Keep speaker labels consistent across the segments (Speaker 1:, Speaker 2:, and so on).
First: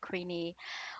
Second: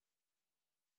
Speaker 1: Queenie.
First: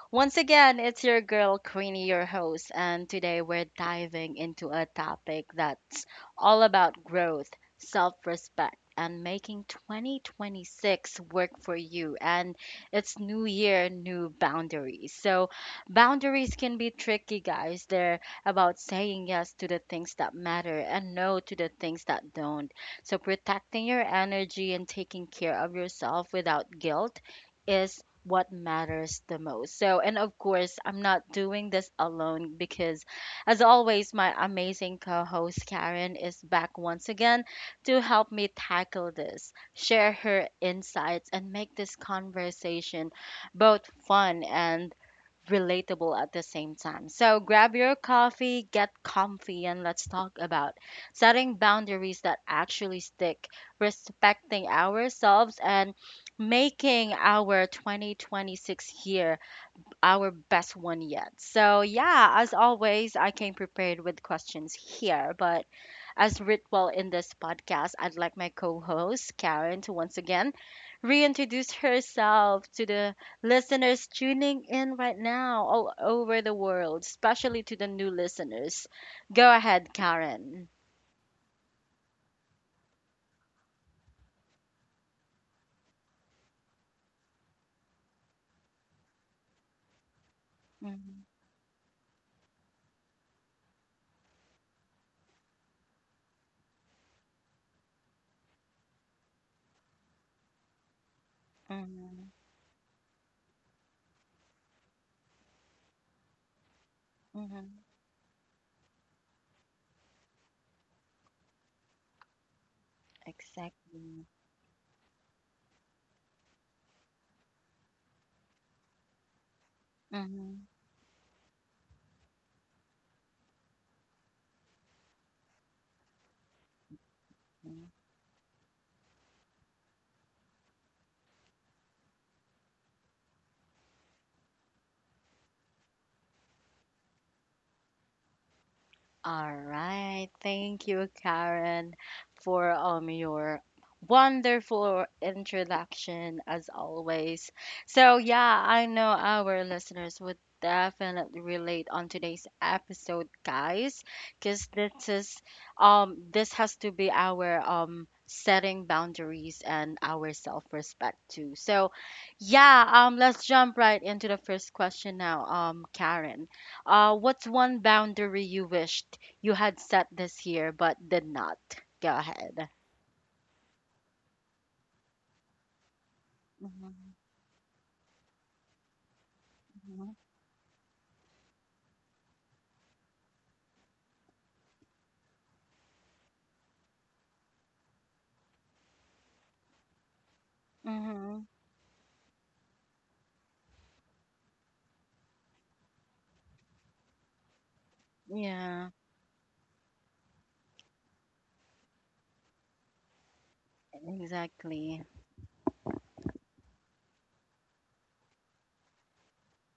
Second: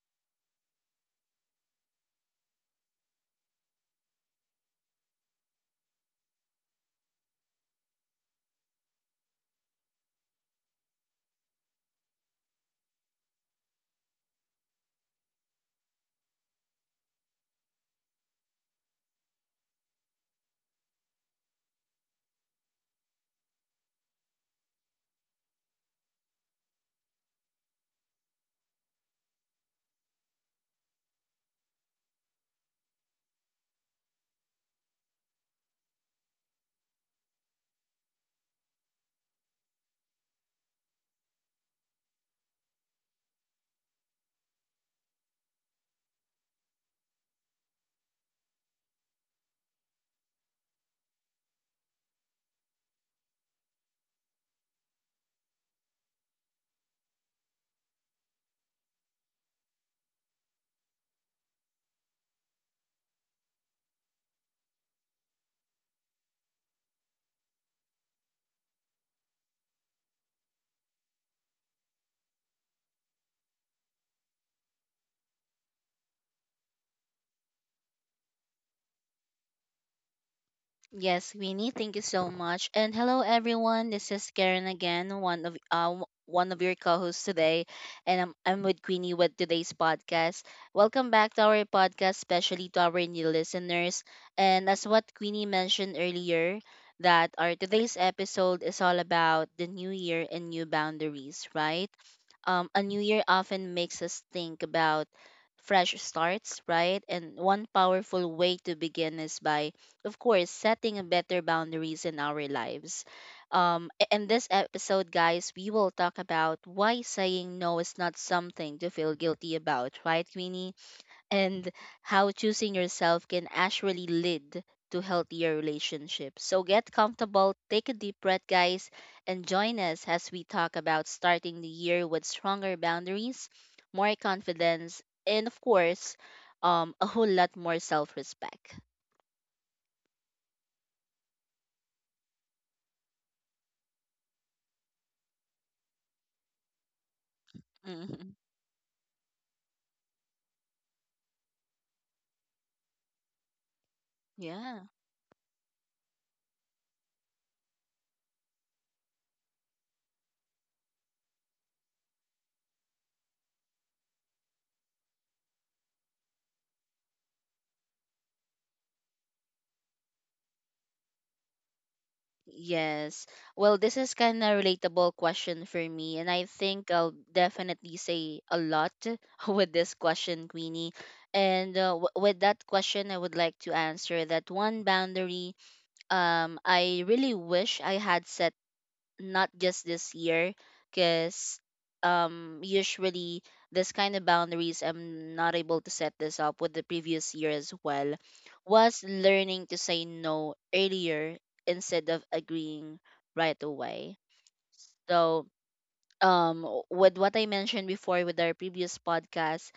Speaker 1: Once again, it's your girl Queenie, your host, and today we're diving into a topic that's all about growth, self respect, and making 2026 work for you. And it's new year, new boundaries. So, boundaries can be tricky, guys. They're about saying yes to the things that matter and no to the things that don't. So, protecting your energy and taking care of yourself without guilt is what matters the most. So, and of course, I'm not doing this alone because, as always, my amazing co host Karen is back once again to help me tackle this, share her insights, and make this conversation both fun and relatable at the same time. So grab your coffee, get comfy, and let's talk about setting boundaries that actually stick, respecting ourselves, and making our 2026 year our best one yet. So, yeah, as always, I came prepared with questions here, but as ritual in this podcast, I'd like my co host, Karen, to once again reintroduce herself to the listeners tuning in right now all over the world, especially to the new listeners. Go ahead, Karen.
Speaker 2: Yes, Winnie, thank you so much. And hello everyone. This is Karen again, one of your co-hosts today, and I'm with Queenie with today's podcast. Welcome
Speaker 1: Mm-hmm,
Speaker 2: back to our podcast, especially to our new listeners. And as what Queenie mentioned earlier, that our today's episode is all about the new year and new boundaries, right?
Speaker 1: mm-hmm,
Speaker 2: A new year often makes us think about fresh starts, right? And one
Speaker 1: mm-hmm.
Speaker 2: powerful way to begin is by, of course, setting a better boundaries in our lives. In
Speaker 1: Exactly.
Speaker 2: this episode, guys, we will talk about why saying no is not something to feel guilty about, right,
Speaker 1: Mm-hmm.
Speaker 2: Queenie? And how choosing yourself can actually lead to healthier relationships. So get comfortable, take
Speaker 1: Mm-hmm.
Speaker 2: a deep breath, guys, and join us as we talk about starting the year with stronger boundaries, more confidence, and of course, a whole lot more self respect.
Speaker 1: All right. Thank you, Karen, for your wonderful introduction as always. So
Speaker 2: Hmm
Speaker 1: yeah, I know our listeners would definitely relate on today's episode, guys, because
Speaker 2: Yeah.
Speaker 1: this has to be our setting boundaries and our self-respect too. So yeah, let's jump right into the first question now, Karen. What's one boundary you wished you had set this year but did not? Go ahead.
Speaker 2: Yes. Well, this is kind of relatable question for me, and I think
Speaker 1: Mm-hmm.
Speaker 2: I'll definitely say a lot with this question, Queenie. With that question, I would like to answer that one boundary I really wish I had set not just this year
Speaker 1: Mm-hmm.
Speaker 2: because usually this kind of boundaries I'm not able to set this up with the previous year as well,
Speaker 1: Yeah,
Speaker 2: was learning to say no earlier instead of agreeing right away.
Speaker 1: exactly.
Speaker 2: So um with what I mentioned before with our previous podcast,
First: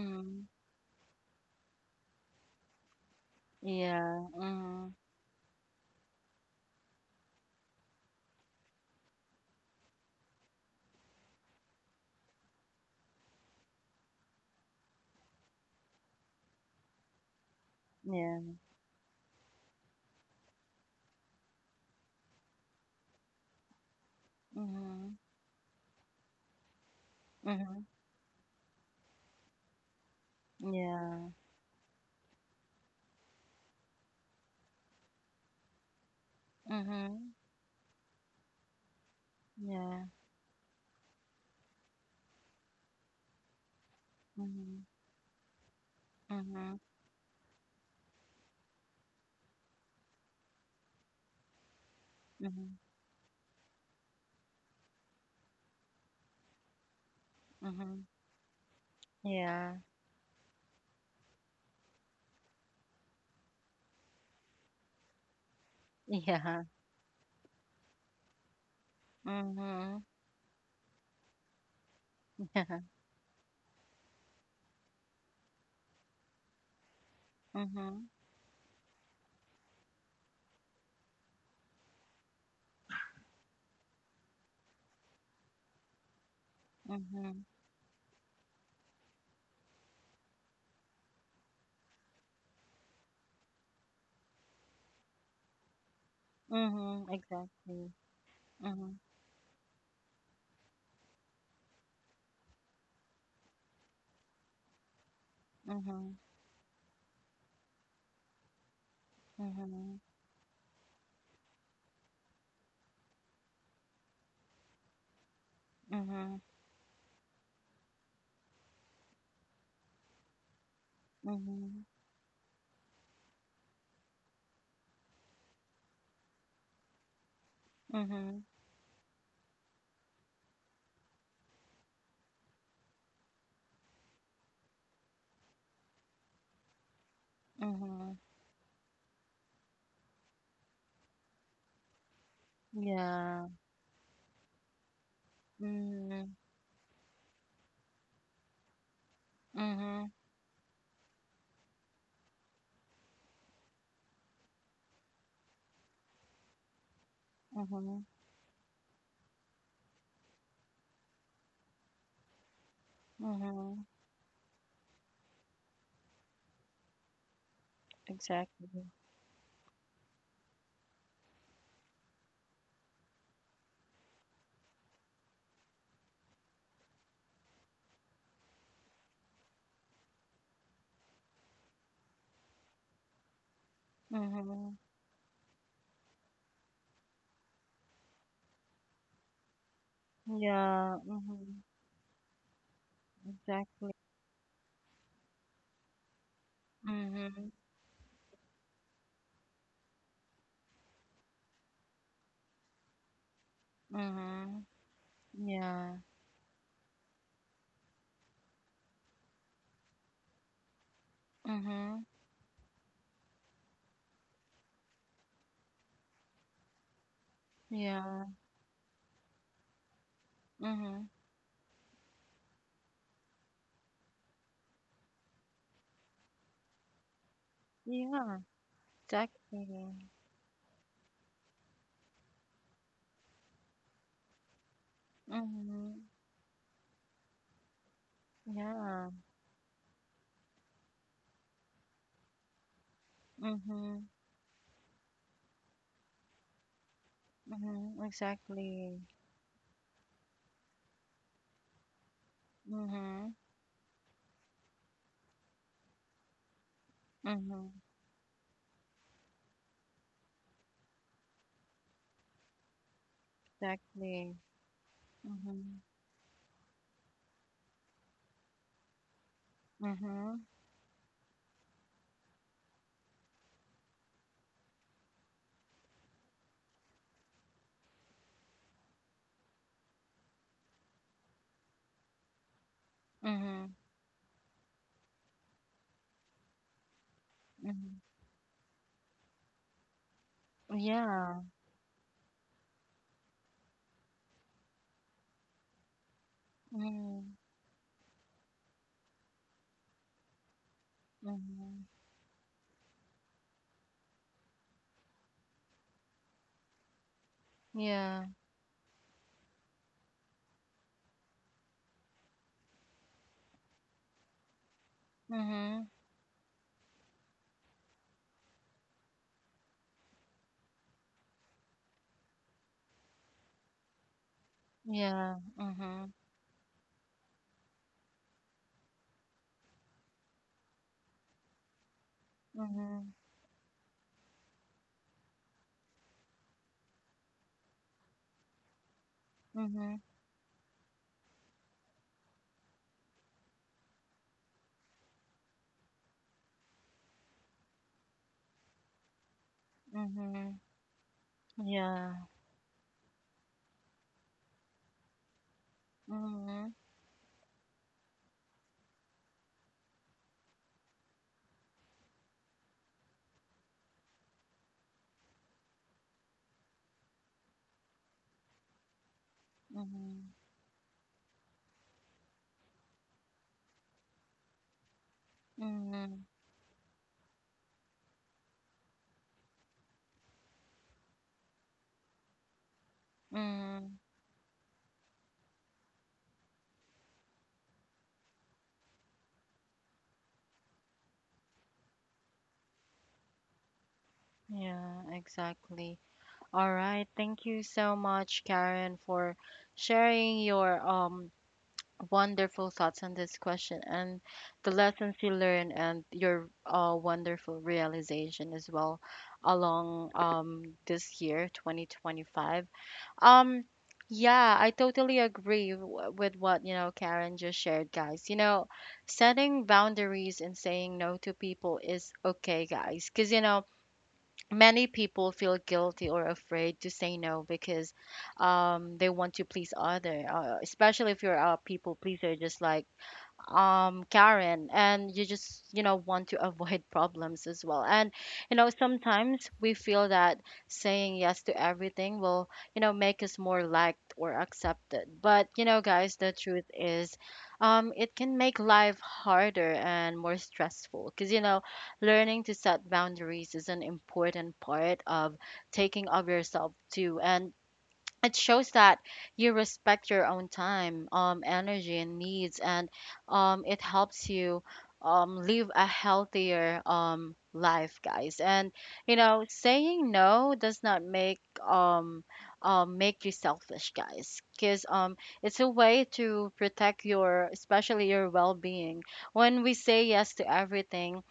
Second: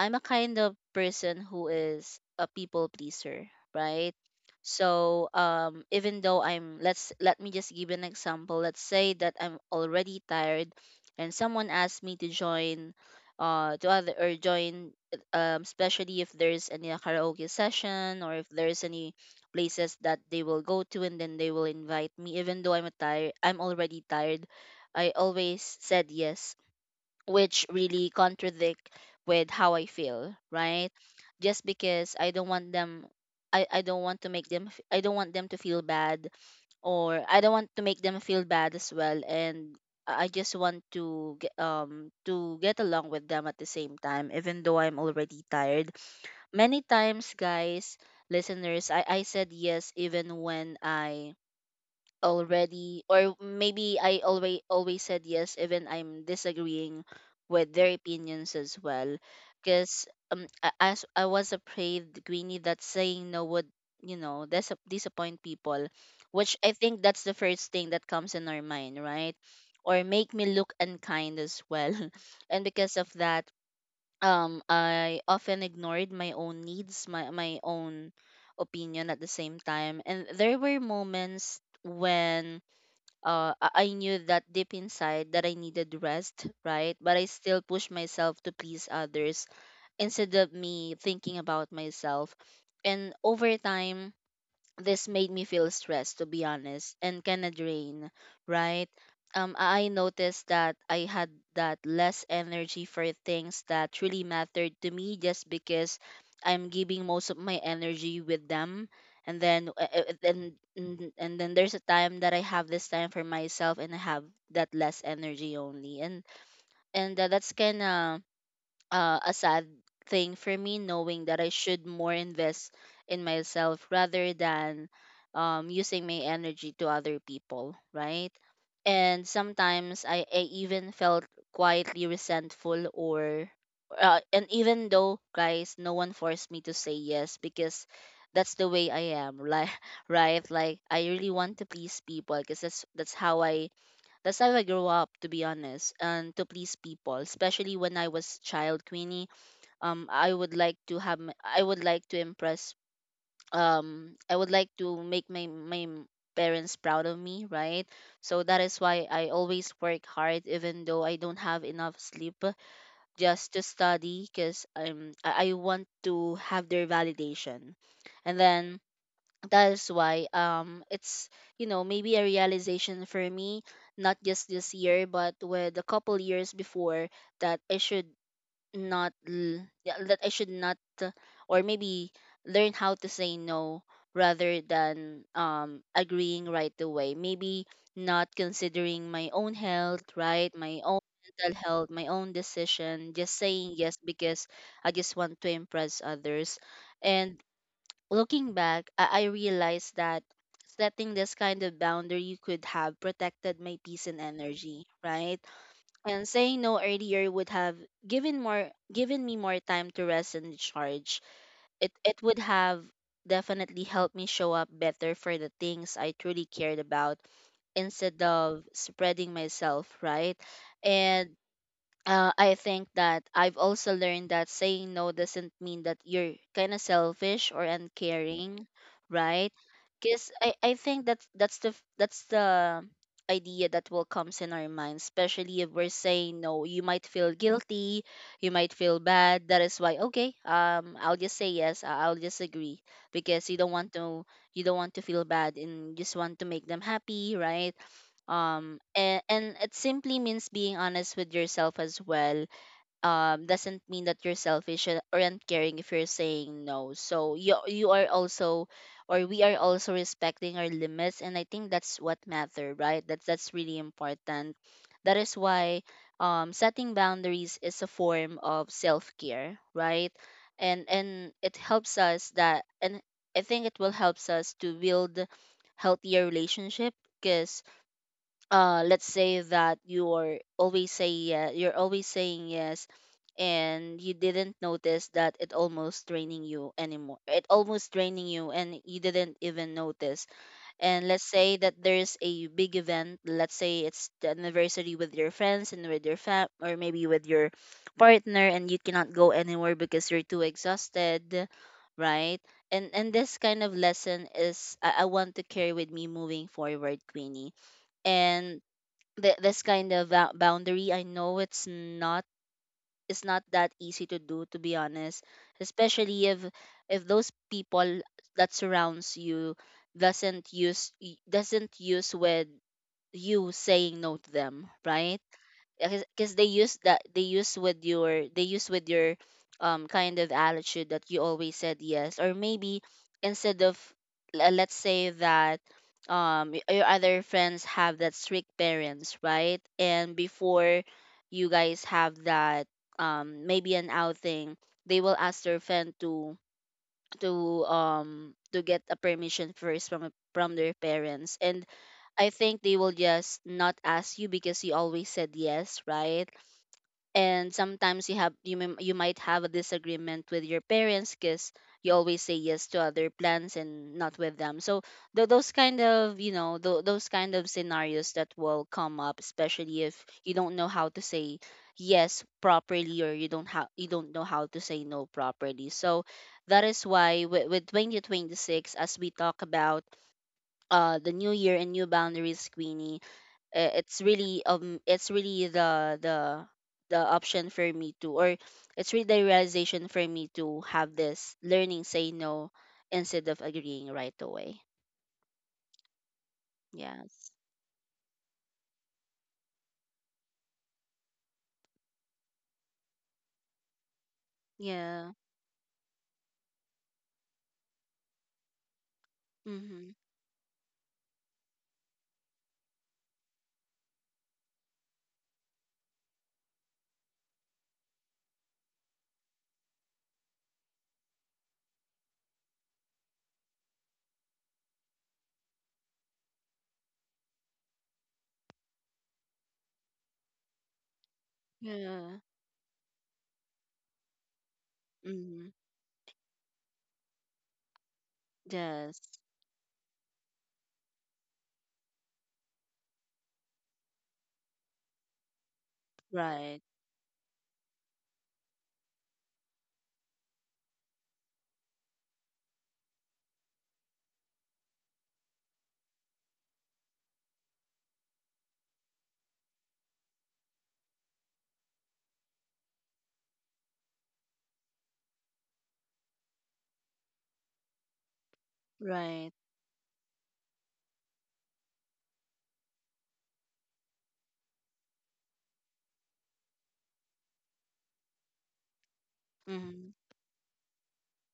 Speaker 2: I'm a kind of person who is a people pleaser, right?
Speaker 1: Yeah. Mm-hmm.
Speaker 2: So even though I'm, let me just give an example. Let's say that I'm already tired and someone asks me to join, to other or join, especially if there's any karaoke session or if
Speaker 1: Yeah.
Speaker 2: there's any places that they will go to, and then they will invite me even though I'm already tired, I
Speaker 1: Mm-hmm.
Speaker 2: always said yes, which
Speaker 1: Mm-hmm.
Speaker 2: really contradict with how I feel, right?
Speaker 1: Yeah.
Speaker 2: Just because I don't want them, I don't want to make them I don't want them to feel bad, or
Speaker 1: Mm-hmm.
Speaker 2: I don't want to make them feel bad as well, and
Speaker 1: Yeah.
Speaker 2: I just want to get to get along with them at the same time even though
Speaker 1: Mm-hmm.
Speaker 2: I'm already tired.
Speaker 1: Mm-hmm.
Speaker 2: Many times guys, listeners, I said yes even when I
Speaker 1: Mm-hmm.
Speaker 2: already, or maybe I always always said yes even I'm disagreeing with their
Speaker 1: Mm-hmm.
Speaker 2: opinions as well,
Speaker 1: Yeah.
Speaker 2: because as I was afraid, Greenie, that saying no would, you know, disappoint people, which
Speaker 1: Yeah.
Speaker 2: I think that's the first thing that comes in our mind, right, or
Speaker 1: Mm-hmm.
Speaker 2: make me look unkind as well and
Speaker 1: Yeah.
Speaker 2: because of that I often ignored my own needs, my
Speaker 1: Mm-hmm.
Speaker 2: own opinion at the same time. And there were moments when I knew that deep inside that I needed rest, right? But I
Speaker 1: Mm-hmm.
Speaker 2: still pushed myself to please others instead of me thinking about myself. And over time, this made me feel stressed, to be honest,
Speaker 1: Mm-hmm.
Speaker 2: and kind of
Speaker 1: Exactly.
Speaker 2: drain, right?
Speaker 1: Mm-hmm.
Speaker 2: I noticed that I had that less energy for things that truly mattered to me, just because
Speaker 1: Mm-hmm.
Speaker 2: I'm giving most of my energy with them. And then
Speaker 1: Mm-hmm.
Speaker 2: and then there's a time that I have this time for myself and I have that less energy only, and
Speaker 1: Mm-hmm.
Speaker 2: that's kind of a sad thing for me, knowing that I
Speaker 1: Mm-hmm.
Speaker 2: should more invest in myself rather than using my energy to other people, right?
Speaker 1: Mhm,
Speaker 2: And sometimes I even felt quietly resentful or, and even though guys, no one forced me to say yes, because
Speaker 1: mhm.
Speaker 2: that's the way I am, like right, like I really want to please people because that's how
Speaker 1: Yeah.
Speaker 2: I, that's how I grew up, to be honest,
Speaker 1: Mhm,
Speaker 2: and to please people, especially when I was child, Queenie.
Speaker 1: mhm,
Speaker 2: I would like to have, I would like to impress. I would like to make parents proud of me, right?
Speaker 1: mhm,
Speaker 2: So that is why I always work hard, even though I don't have enough sleep, just to
Speaker 1: mhm.
Speaker 2: study, cause I want to have their validation, and
Speaker 1: Exactly.
Speaker 2: then that is why it's, you know, maybe a realization for me not just this year but with a couple years before, that I should not l- yeah, that I should not or maybe learn how to say no rather
Speaker 1: Mhm.
Speaker 2: than agreeing right away, maybe not considering my own health, right, my
Speaker 1: Yeah.
Speaker 2: own mental
Speaker 1: Mhm.
Speaker 2: health, my own decision, just saying
Speaker 1: Exactly.
Speaker 2: yes because I just want to impress others. And
Speaker 1: Mhm,
Speaker 2: looking back, I realized that setting this kind of boundary could have protected my peace and
Speaker 1: mhm.
Speaker 2: energy, right?
Speaker 1: Yeah.
Speaker 2: And saying no earlier would have given me more time to rest and recharge. It
Speaker 1: Mhm.
Speaker 2: would have definitely helped me show up better for the things I truly cared about instead
Speaker 1: Yeah.
Speaker 2: of spreading myself, right?
Speaker 1: Mhm.
Speaker 2: And I think that I've also learned that saying no doesn't mean that you're kind of selfish or
Speaker 1: Yeah.
Speaker 2: uncaring, right?
Speaker 1: Exactly.
Speaker 2: Because I think that that's the idea that will comes in our minds, especially if we're
Speaker 1: Mhm.
Speaker 2: saying no. You might feel guilty, you might feel
Speaker 1: Yeah.
Speaker 2: bad. That is why, okay, I'll just say yes. I'll just agree because you don't want
Speaker 1: Mhm.
Speaker 2: to, you don't want to feel bad and just want to make them happy, right?
Speaker 1: Mhm. Exactly.
Speaker 2: And it simply means being honest with yourself as well.
Speaker 1: Mhm.
Speaker 2: Doesn't mean that you're selfish or aren't caring if you're saying no, so you
Speaker 1: Mhm.
Speaker 2: you are also, or we are also respecting our limits, and I think that's what matter, right? That's really
Speaker 1: Exactly.
Speaker 2: important. That is
Speaker 1: Mhm.
Speaker 2: why setting boundaries is a form of self-care, right?
Speaker 1: Mhm.
Speaker 2: And it helps us that, and I think it will helps us to build healthier relationship. Because let's say that you're always say yeah, you're always saying yes,
Speaker 1: Mhm.
Speaker 2: and you didn't notice that it almost draining you anymore, it almost
Speaker 1: Mhm.
Speaker 2: draining you and you didn't even notice. And let's
Speaker 1: Yeah.
Speaker 2: say that there's a big event, let's say it's the anniversary with your friends and with your fam or maybe with
Speaker 1: Mhm.
Speaker 2: your partner, and you cannot go anywhere because you're too exhausted,
Speaker 1: Mhm.
Speaker 2: right? And this kind of lesson is, I want to carry with me moving forward, Queenie.
Speaker 1: Yeah.
Speaker 2: And this kind of boundary, I know it's not, it's not that easy to do, to be honest,
Speaker 1: Mhm.
Speaker 2: especially if those people that surrounds you doesn't use doesn't use with you saying no to them, right?
Speaker 1: Yeah. Mhm.
Speaker 2: Because they use that, they use with your, they use with your kind of attitude that you always said yes, or maybe
Speaker 1: Mhm.
Speaker 2: instead of, let's say that your other friends have that strict parents, right,
Speaker 1: Mhm.
Speaker 2: and before you guys have that maybe an outing, they will ask their friend to, to get a permission first from from
Speaker 1: Mhm.
Speaker 2: their parents, and
Speaker 1: Yeah.
Speaker 2: I think they will just not ask you because you always said yes, right?
Speaker 1: Mhm.
Speaker 2: And sometimes you have, you may, you might have a disagreement with your parents because you always say yes to other plans and not with them. So those kind of, you know, those kind of scenarios that will come up, especially if you
Speaker 1: Mhm.
Speaker 2: don't know how to say yes properly, or you don't how you don't know how to say no properly. So
Speaker 1: Mhm.
Speaker 2: that is why with 2026, as we talk about the new year and new boundaries, Queenie, it's
Speaker 1: Mhm.
Speaker 2: really, it's really the the option for me, to, or it's really the realization for me to have this learning say no instead of agreeing right away.
Speaker 1: Yeah, exactly. All right.
Speaker 2: Yes.
Speaker 1: Thank you so much, Karen, for sharing your wonderful thoughts on this question and the
Speaker 2: Yeah.
Speaker 1: lessons you learned and your wonderful realization as well
Speaker 2: Mm-hmm.
Speaker 1: along this year, 2025. Um, yeah, I totally agree with what, Karen just shared, guys. You know, setting boundaries and saying no to people is okay, guys, because, you know, many people feel guilty or afraid to say no because they want to please other, especially if you're a people
Speaker 2: Yeah.
Speaker 1: pleaser, just like Karen, and you
Speaker 2: Mm-hmm.
Speaker 1: just want to avoid problems as well. And you know,
Speaker 2: Yes.
Speaker 1: sometimes we feel that saying yes to everything will make us more liked or accepted, but you know, guys, the
Speaker 2: Right.
Speaker 1: truth is it can make life harder and more stressful, because you know, learning to set boundaries is an important part of taking of yourself too, and it shows that you respect your own time, energy and needs, and it helps you live a healthier life, guys. And you
Speaker 2: Right.
Speaker 1: know, saying no does not make um, make you selfish, guys, because it's a way to protect your, especially your well-being. When we
Speaker 2: Mm-hmm.
Speaker 1: say yes to everything,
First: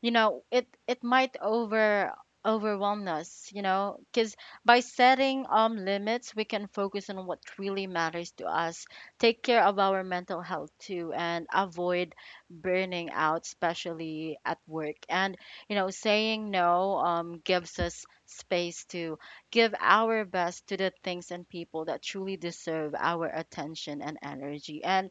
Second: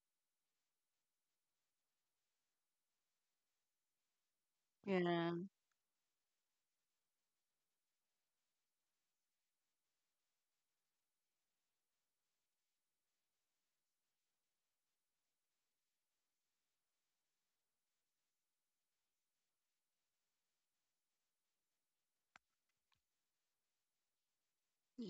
Speaker 1: you know, it might overwhelm us, you know, because by
Speaker 2: Yeah.
Speaker 1: setting limits we can focus on what really matters to us, take care of our mental health too, and avoid burning out, especially at work. And you know, saying no gives us space to give our best to the things and people that truly deserve our attention and energy. And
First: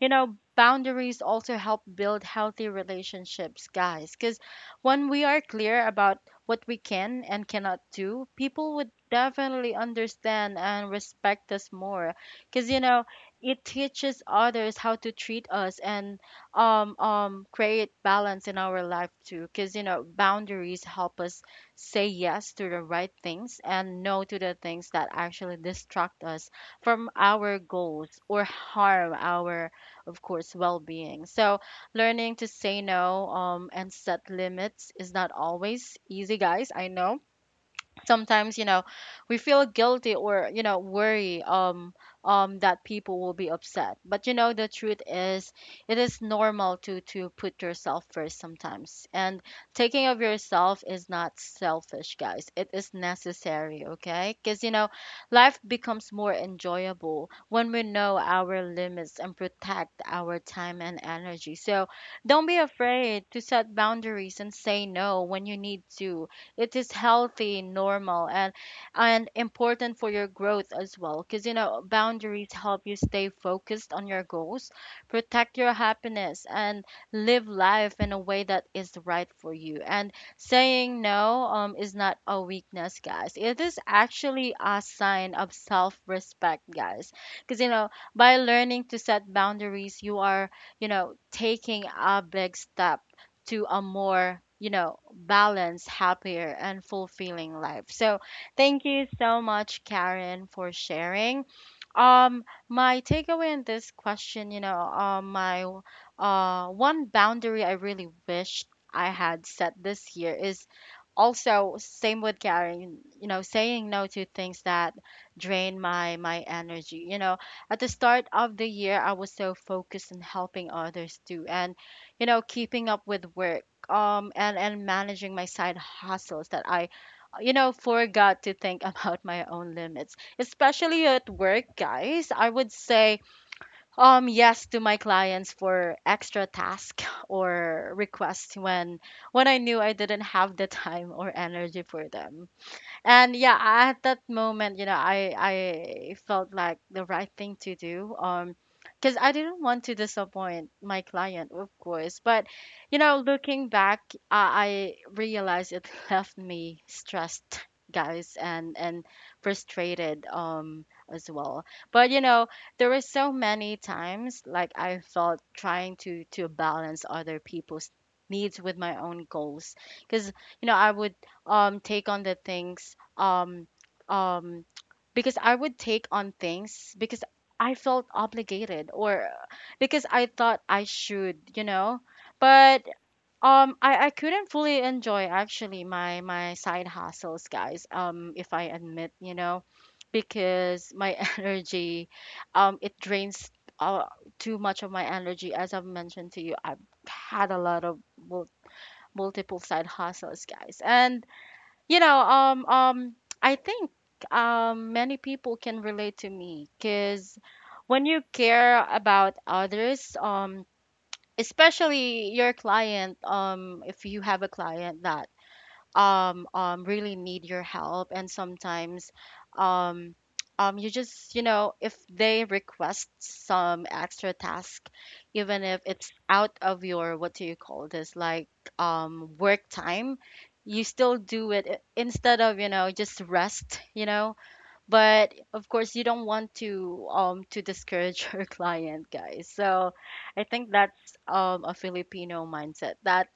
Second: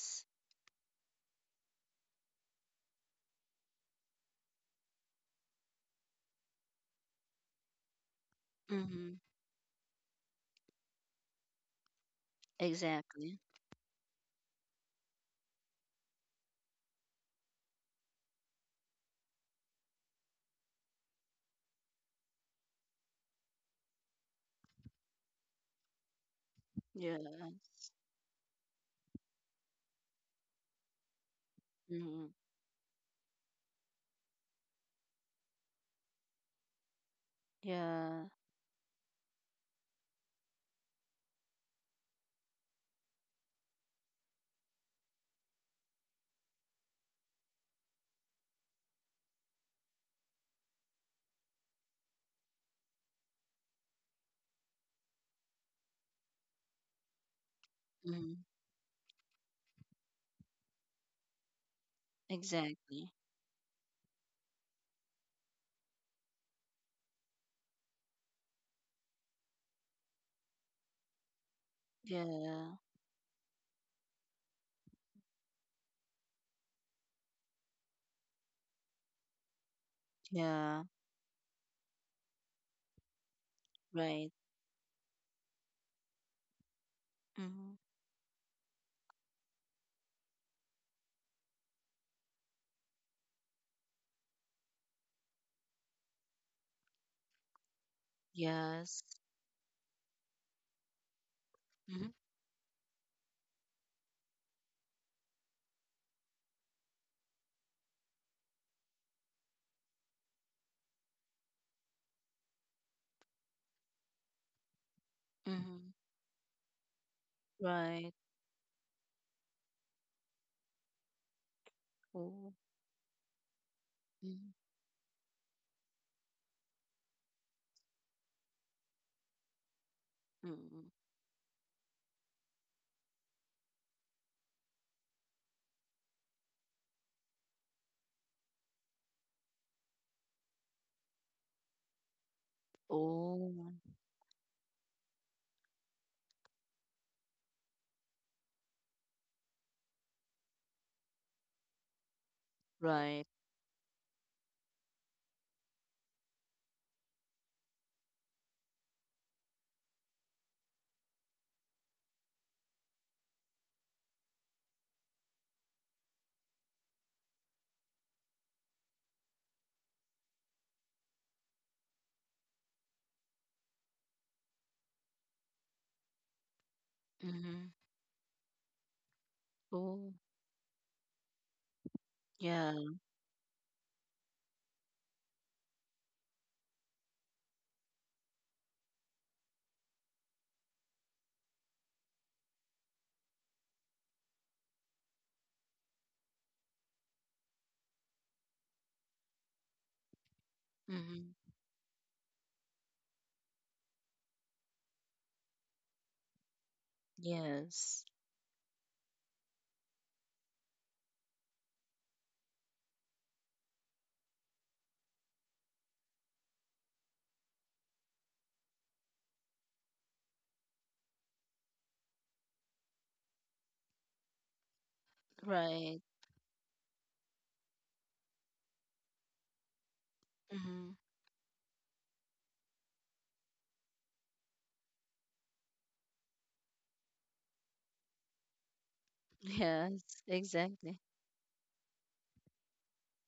Speaker 1: you know, boundaries also help build healthy relationships, guys, because when we are clear about what we can and cannot do, people would
Speaker 2: Mm-hmm.
Speaker 1: definitely understand and respect us more, because you know,
Speaker 2: Exactly.
Speaker 1: it teaches others how to treat us and create balance in our life too, because you know, boundaries help us say yes to the right things and no to the things that actually distract us from
Speaker 2: Yeah.
Speaker 1: our goals or harm our, of course, well being. So,
Speaker 2: Mm-hmm.
Speaker 1: learning to say no and set limits is not always easy, guys. I know
Speaker 2: Yeah.
Speaker 1: sometimes, you know, we feel guilty or, you know, worry that people will be upset, but you know, the truth is, it is normal to put yourself first sometimes, and taking of yourself is not selfish, guys, it is necessary, okay, because you know, life becomes more enjoyable when we know
Speaker 2: Mm-hmm.
Speaker 1: our limits and protect our time and energy. So don't be
Speaker 2: Exactly.
Speaker 1: afraid to set boundaries and say no when you need to. It is healthy, normal, and important for your growth as well, because you know, boundaries
Speaker 2: Yeah.
Speaker 1: help you stay focused on your goals, protect your happiness, and live life in a way that is right for you. And
Speaker 2: Yeah.
Speaker 1: saying no is not a weakness, guys, it is
Speaker 2: Right.
Speaker 1: actually a sign of self-respect, guys, because you
Speaker 2: Mm-hmm.
Speaker 1: know, by learning to set boundaries you are, you know, taking a big step to a more, you know, balanced, happier, and fulfilling life. So thank you
Speaker 2: Yes.
Speaker 1: so much, Karen, for sharing.
Speaker 2: Mm-hmm.
Speaker 1: My takeaway in this question, you know, my one boundary I really wished I had set this year is also same with Karen, you know, saying no to things that drain
Speaker 2: Mm-hmm.
Speaker 1: my energy. You know, at the
Speaker 2: Right.
Speaker 1: start of the year, I was so focused on helping others too, and you know,
Speaker 2: Oh.
Speaker 1: keeping up with work,
Speaker 2: Mm-hmm.
Speaker 1: and managing my side hustles that I, you know, forgot to think about my own limits, especially at work, guys. I would say, yes to my clients for extra tasks or requests when I knew I didn't have the time or energy for them. And yeah,
Speaker 2: Oh.
Speaker 1: at that moment, you know, I, felt like the right thing to do. Because I didn't want to disappoint my client, of course. But you know,
Speaker 2: Right.
Speaker 1: looking back, I, realized it left me stressed, guys, and frustrated as well. But you know, there were so many times like I felt trying to balance other people's needs with my own goals, because you know, I would take on the things um um because I would take on things because I
Speaker 2: Mm-hmm.
Speaker 1: felt obligated or because
Speaker 2: Oh.
Speaker 1: I thought I should, you know.
Speaker 2: Yeah.
Speaker 1: But I, couldn't fully enjoy actually my side hustles, guys, if I admit, you know, because my energy it drains uh, too much of my energy as I've mentioned to you. I've had a lot of mul- multiple side hustles, guys. And
Speaker 2: Mm-hmm.
Speaker 1: you know, I think many people can relate to me, because when
Speaker 2: Yes.
Speaker 1: you care about others, especially your client, if you have a client that really need your help, and sometimes um, you just, you know, if they request some extra task, even if
Speaker 2: Right.
Speaker 1: it's out of your, what do you call this, like work time, you
Speaker 2: Mm-hmm.
Speaker 1: still do it instead of, you know, just rest, you know. But of course, you don't want to discourage your client, guys. So
Speaker 2: Yes.
Speaker 1: I think
Speaker 2: Exactly.
Speaker 1: that's a Filipino mindset, that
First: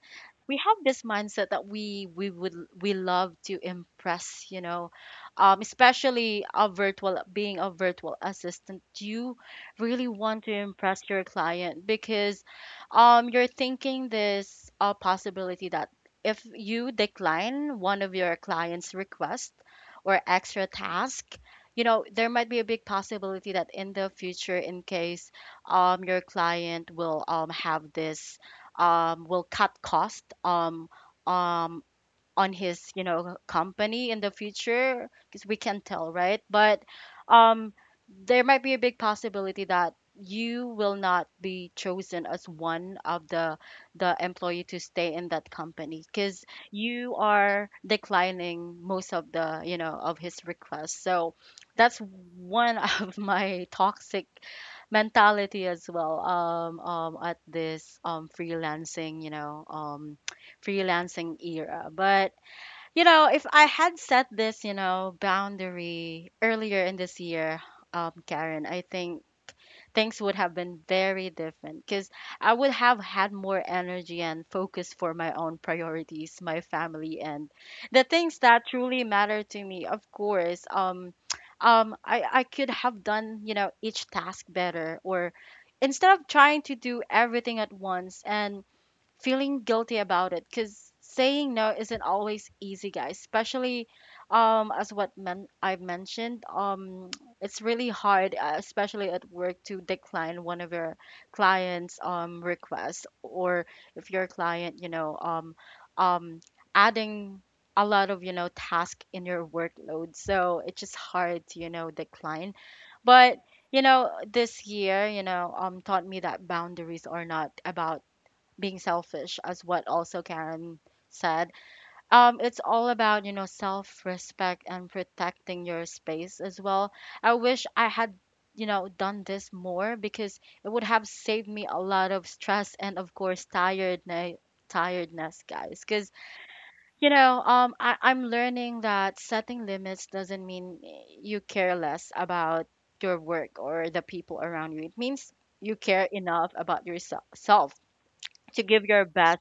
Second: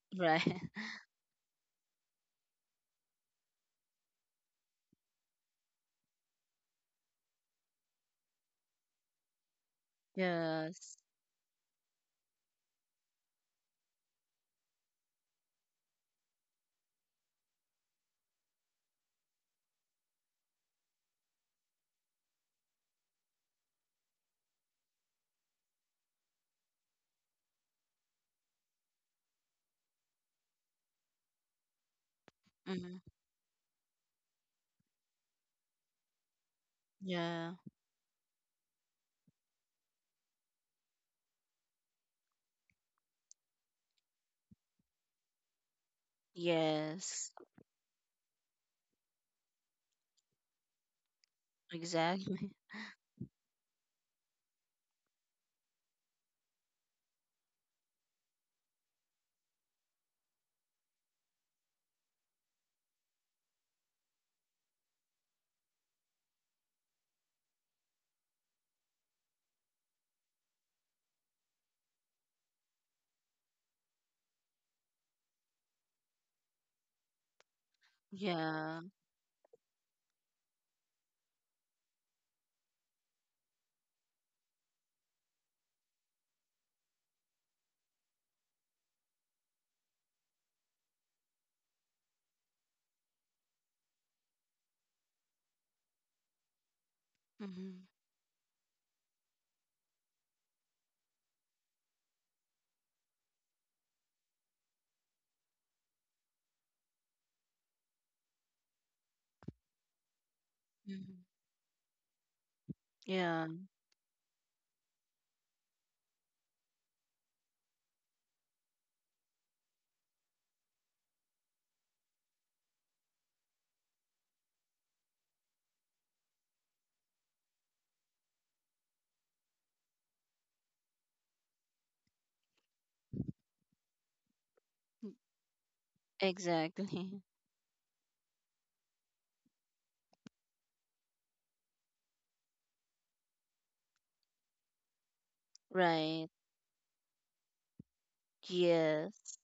Speaker 1: we
Speaker 2: Right.
Speaker 1: have this mindset that we would, we love to impress, you know, especially a virtual being a virtual assistant, you really want to
Speaker 2: Yes.
Speaker 1: impress your client, because you're thinking this possibility that if you decline one of your clients request or extra task, you know, there might be a big possibility that in the future, in case your client will have this will cut cost um, on his,
Speaker 2: Mm-hmm.
Speaker 1: you know, company in the future, because we can tell, right? But
Speaker 2: Yeah.
Speaker 1: um there might be a big possibility that you will not be chosen as one of the employee to stay in that company because you
Speaker 2: Yes.
Speaker 1: are declining most of the, you know, of his requests. So that's
Speaker 2: Exactly.
Speaker 1: one of my toxic mentality as well, at this freelancing, you know, freelancing era. But you know, if I had set this, you know, boundary earlier in this year, Karen, I think things would have been very different, because I would have had more energy and focus for my own priorities, my family, and the things that
Speaker 2: Yeah.
Speaker 1: truly matter to me. Of course, I could have done, each task better, or instead of trying to do everything at once and feeling guilty about it because saying no isn't always easy, guys, especially as what I have mentioned. It's
Speaker 2: Mm-hmm.
Speaker 1: really hard, especially at work, to decline one of your clients' requests, or if your client, um adding a lot of, task in your workload. So it's just
Speaker 2: Mm-hmm.
Speaker 1: hard to, decline. But
Speaker 2: Yeah.
Speaker 1: this year, taught me that boundaries are not about being selfish, as what also Karen said. It's all about, you know, self-respect and protecting your space as well. I wish I had, done this more, because it would have saved me a lot of stress, and of course, tiredness, guys, because
Speaker 2: Exactly.
Speaker 1: I'm learning that setting limits doesn't mean you care less about your work or the people around you. It means you care
Speaker 2: Right.
Speaker 1: enough about yourself self to give your
Speaker 2: Yes.
Speaker 1: best,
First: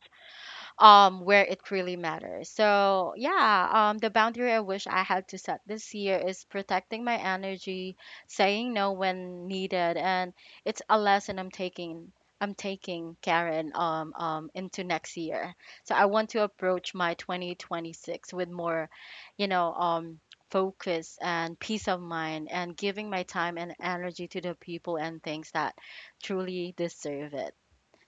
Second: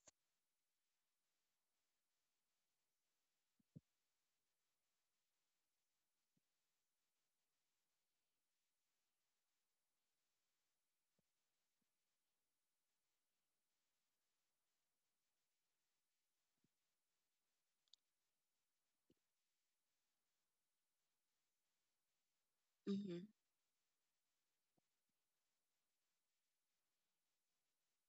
Speaker 1: where it really matters. So, yeah, the boundary I wish I had to set this year is protecting my energy, saying no when needed, and it's a lesson I'm taking. I'm taking, Karen, into next year. So I want to approach my 2026 with more, you know, um, focus and peace of mind, and giving
Speaker 2: Mm-hmm.
Speaker 1: my time and energy to the people and things that truly deserve it.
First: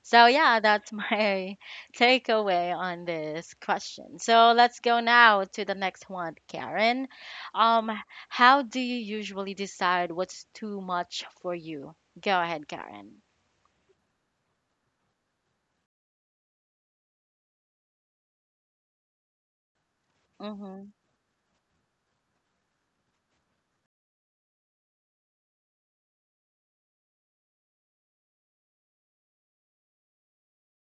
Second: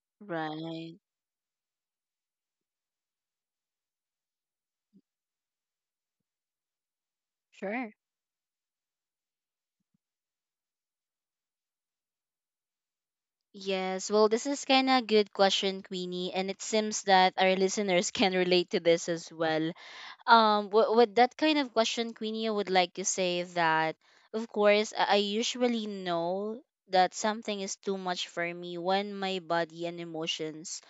Speaker 1: So yeah, that's
Speaker 2: Right.
Speaker 1: my takeaway on this question. So let's go now to the next one, Karen. Um,
Speaker 2: Sure.
Speaker 1: how do you usually decide what's too much for you? Go ahead, Karen.
Speaker 2: Yes, well, this is kind of a good question, Queenie, and it seems that our listeners can relate to this as well.
Speaker 1: Mm-hmm.
Speaker 2: With that kind of question, Queenie, I would like to say that, of course, I usually know that something is too much for me when my body and emotions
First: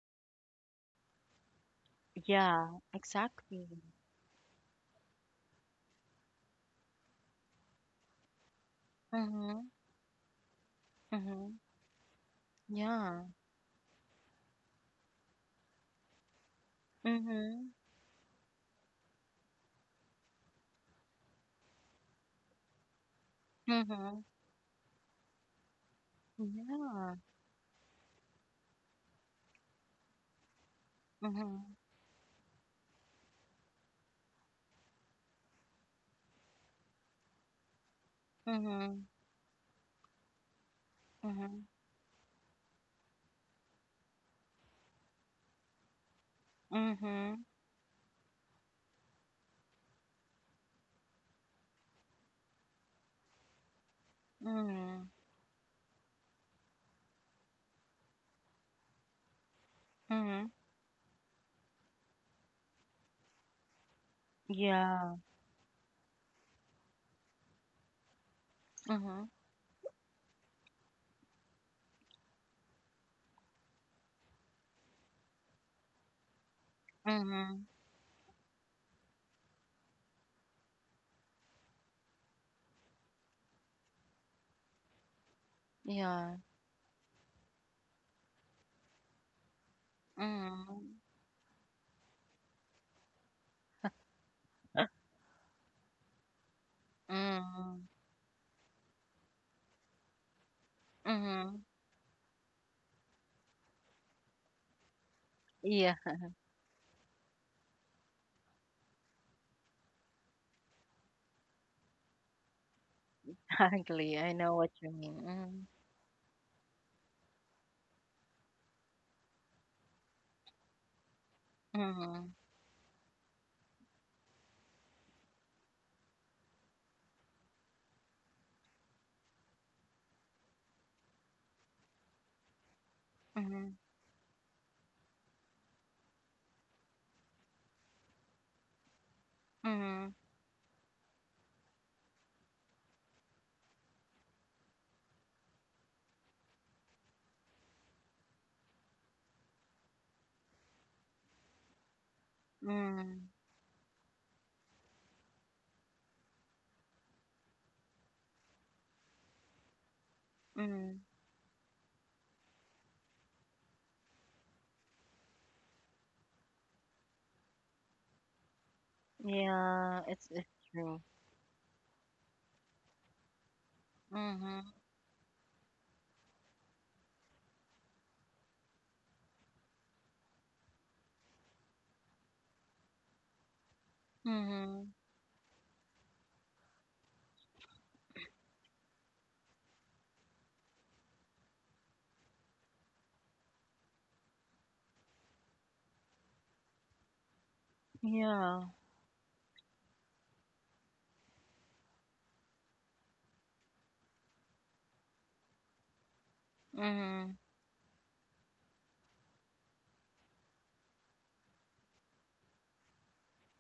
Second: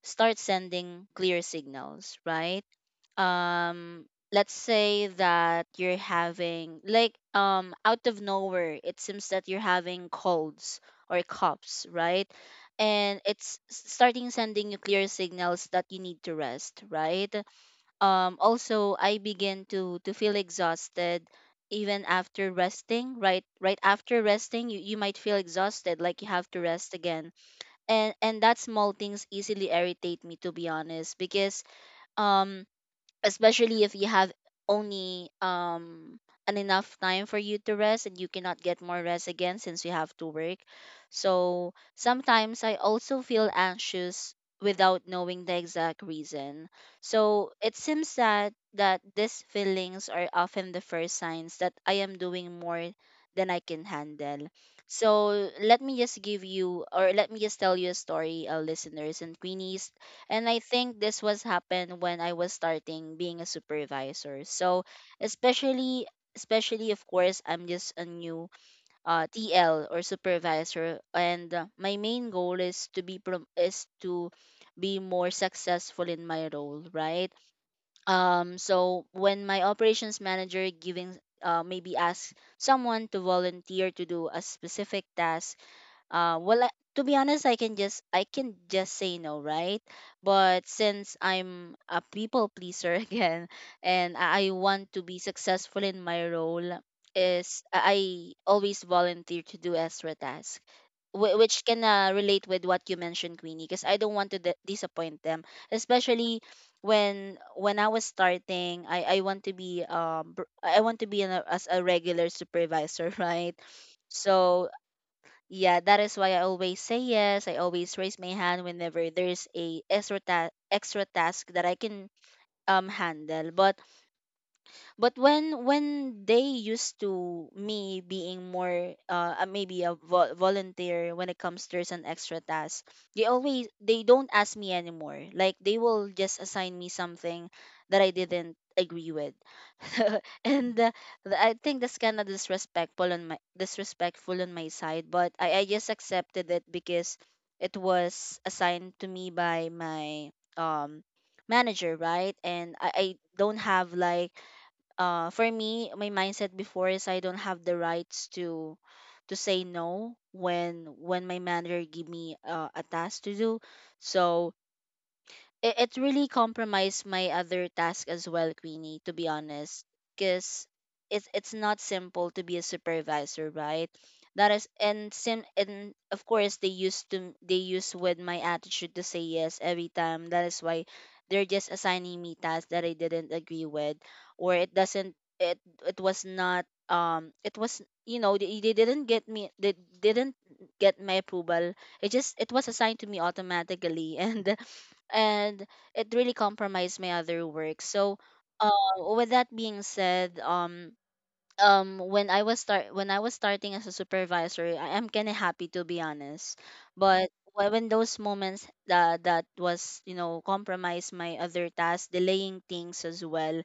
Speaker 2: start sending clear signals, right?
Speaker 1: Yeah, exactly.
Speaker 2: um let's say that you're having like out of nowhere it seems that you're
Speaker 1: Mm-hmm.
Speaker 2: having colds or
Speaker 1: Mm-hmm.
Speaker 2: coughs, right? And
Speaker 1: Yeah.
Speaker 2: it's starting sending you clear signals that you need to rest, right?
Speaker 1: Mm-hmm.
Speaker 2: Also I begin to feel exhausted even after resting, right? Right after
Speaker 1: Mm-hmm.
Speaker 2: resting you, you might feel exhausted, like you have to rest
Speaker 1: Yeah.
Speaker 2: again. And that small things easily irritate me, to be honest, because
Speaker 1: Mm-hmm.
Speaker 2: um especially if you have only an enough time for you to rest and you cannot get more
Speaker 1: Mm-hmm.
Speaker 2: rest again since you have to work.
Speaker 1: Mm-hmm.
Speaker 2: So sometimes I also feel anxious without knowing the exact reason.
Speaker 1: Mm-hmm.
Speaker 2: So it seems that these feelings are often the first signs that I am doing more than I can handle.
Speaker 1: Mm-hmm.
Speaker 2: So let me just give you, or let me just tell you a story, listeners and Queenies,
Speaker 1: Mm-hmm.
Speaker 2: and I think this was happened when I was starting being a supervisor. So
Speaker 1: Yeah.
Speaker 2: especially, especially, of course I'm just a new
Speaker 1: Mm-hmm.
Speaker 2: TL or supervisor, and my main goal is to is to be more successful in my role, right?
Speaker 1: Mm-hmm.
Speaker 2: So when my operations manager giving maybe ask someone to volunteer to do a specific task,
Speaker 1: Yeah.
Speaker 2: well, I, to be honest, I can just say no, right? But
Speaker 1: Mm-hmm.
Speaker 2: since I'm a people pleaser again, and I want to be successful in my role, is
Speaker 1: Mm,
Speaker 2: I always volunteer to do extra tasks, which
Speaker 1: mhm.
Speaker 2: can relate with what you mentioned, Queenie, because I don't want to disappoint them,
Speaker 1: Yeah,
Speaker 2: especially when I was starting. I want to be I want to be as a regular supervisor, right?
Speaker 1: exactly. I know
Speaker 2: So
Speaker 1: what you mean.
Speaker 2: yeah, that is why I always say yes. I always raise my hand whenever there's a extra extra task that I
Speaker 1: Mm,
Speaker 2: can
Speaker 1: mhm,
Speaker 2: handle. But when they used to me being more maybe a volunteer when it comes to there's an extra task,
Speaker 1: mhm,
Speaker 2: they don't ask me anymore, like they will just assign me something that I didn't agree with
Speaker 1: mhm,
Speaker 2: and I think that's kind of disrespectful on my side. But I just accepted it because it was assigned to me by my um manager, right? I
Speaker 1: mm,
Speaker 2: don't have like for me, my mindset before is I don't have the rights to say no when
Speaker 1: mm.
Speaker 2: my manager give me a task to do. So it really compromised my other task as well, Queenie, to be honest.
Speaker 1: Yeah, it's
Speaker 2: Because
Speaker 1: true.
Speaker 2: it's not simple to be a supervisor, right? That is,
Speaker 1: Mhm,
Speaker 2: and of course they used to, they use with my attitude to say yes every time. That is why they're just assigning me tasks that I didn't agree with, or it
Speaker 1: mhm.
Speaker 2: doesn't, it was not it was you know they didn't get me, they didn't get my approval. It just, it was assigned to me automatically and it really compromised my other work. So, uh,
Speaker 1: Yeah.
Speaker 2: with that being said, when I was start, when I was starting as a supervisor, I am kind of happy, to be honest. But
Speaker 1: Mhm,
Speaker 2: when those moments that that was you know compromise my other tasks, delaying things as well,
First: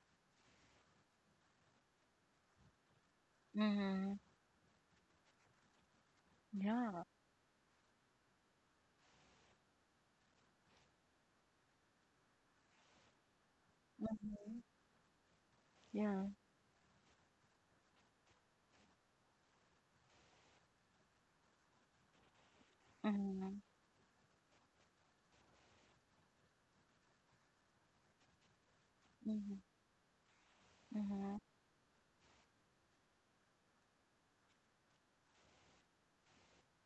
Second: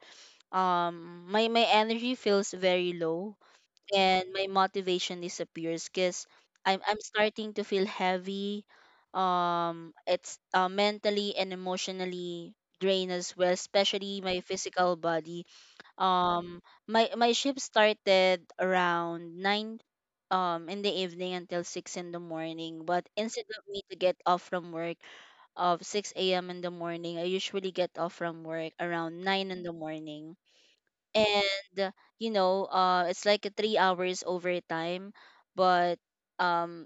Speaker 2: my my energy feels very low
Speaker 1: mhm.
Speaker 2: and my motivation disappears because I'm
Speaker 1: Yeah.
Speaker 2: starting to feel heavy. It's mentally and emotionally drained as well, especially my
Speaker 1: Mhm.
Speaker 2: physical body.
Speaker 1: Yeah.
Speaker 2: Um, my my shift started around nine in the evening until six in the morning. But instead
Speaker 1: Mhm,
Speaker 2: of me to get off from work of six a.m. in the morning, I usually get off from work around nine
Speaker 1: mhm,
Speaker 2: in the morning,
Speaker 1: mhm,
Speaker 2: and you know it's like a 3 hours overtime. But um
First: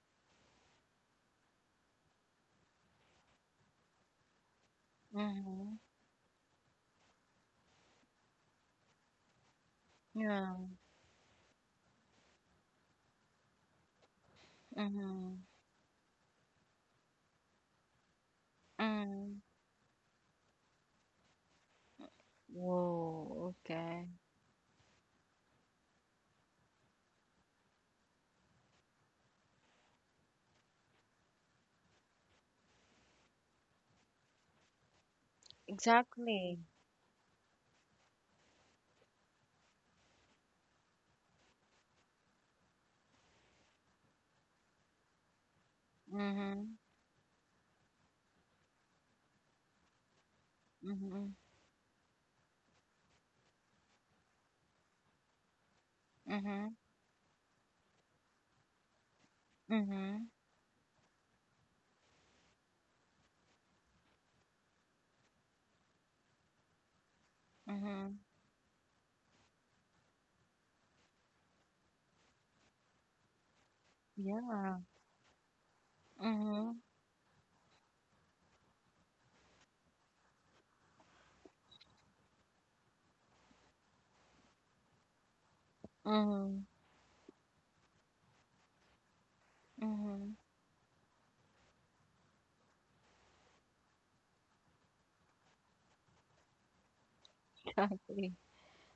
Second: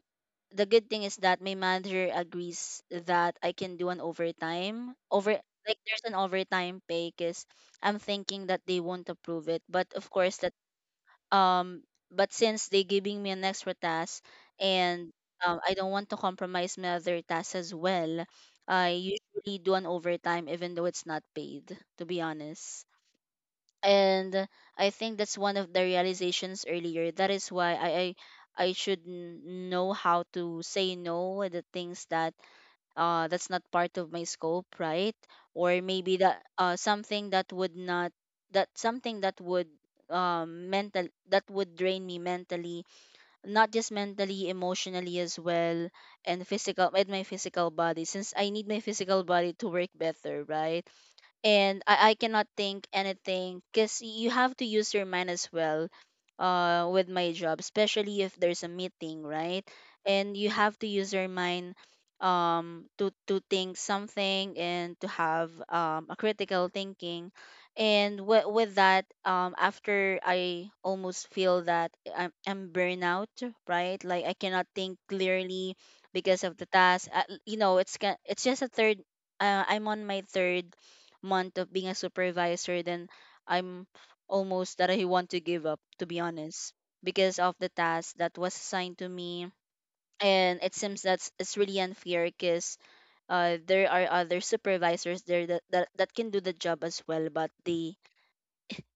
Speaker 2: the good thing is that my manager agrees that I can do an overtime over,
Speaker 1: mhm.
Speaker 2: like there's an overtime pay, because I'm thinking that they won't approve it, but of course that
Speaker 1: Yeah.
Speaker 2: um but since they giving me an extra task, and
Speaker 1: Mhm,
Speaker 2: I don't want to compromise my other tasks as well, I
Speaker 1: mhm.
Speaker 2: usually do an overtime even though it's not paid, to be honest.
Speaker 1: Whoa. Okay.
Speaker 2: And I think that's one of the realizations earlier. That is why I, I should know how to say no with the things that that's not part of my scope, right? Or maybe that
Speaker 1: Exactly.
Speaker 2: something that would not, that something that would mental that would drain me mentally, not just mentally, emotionally as well,
Speaker 1: Mhm,
Speaker 2: and my physical body, since I need my physical body to work better, right?
Speaker 1: mhm,
Speaker 2: And I cannot think anything because you have to use your mind as well
Speaker 1: mhm,
Speaker 2: with my job, especially if there's a meeting, right?
Speaker 1: mhm,
Speaker 2: And you have to use your mind to think something and to have a critical thinking.
Speaker 1: mhm.
Speaker 2: With that after I almost feel that I'm burnout, right? Like I cannot
Speaker 1: Yeah.
Speaker 2: think clearly because of the
Speaker 1: Mhm,
Speaker 2: task, you know it's it's just a third, I'm on my third month of being a supervisor, then I'm almost that I want to give up, to be
Speaker 1: mhm,
Speaker 2: honest, because of the task that was assigned to me.
Speaker 1: mhm,
Speaker 2: And it seems that's it's really unfair because there are other supervisors there that, that can do the job as well, but they
Speaker 1: exactly.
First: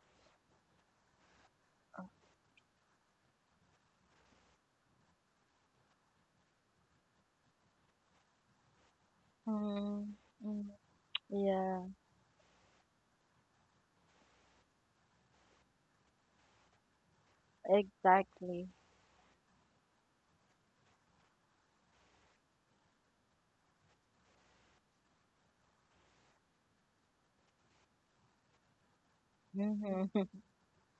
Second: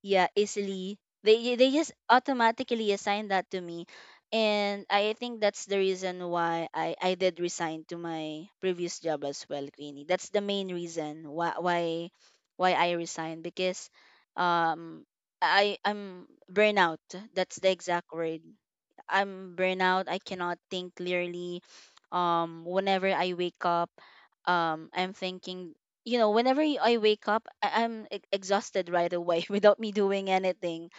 Speaker 2: yeah easily they just automatically assign that to me. And I think that's the reason why I did resign to my previous job as well, Queenie.
Speaker 1: Mhm,
Speaker 2: That's the main
Speaker 1: mhm.
Speaker 2: reason why
Speaker 1: Yeah,
Speaker 2: why why I resigned. Because um I, I'm burnout, that's the exact word.
Speaker 1: exactly.
Speaker 2: I'm burnout, I cannot think clearly. Whenever I wake up, I'm thinking, you know, whenever I wake up, I'm exhausted right away without me
Speaker 1: Mhm,
Speaker 2: doing anything,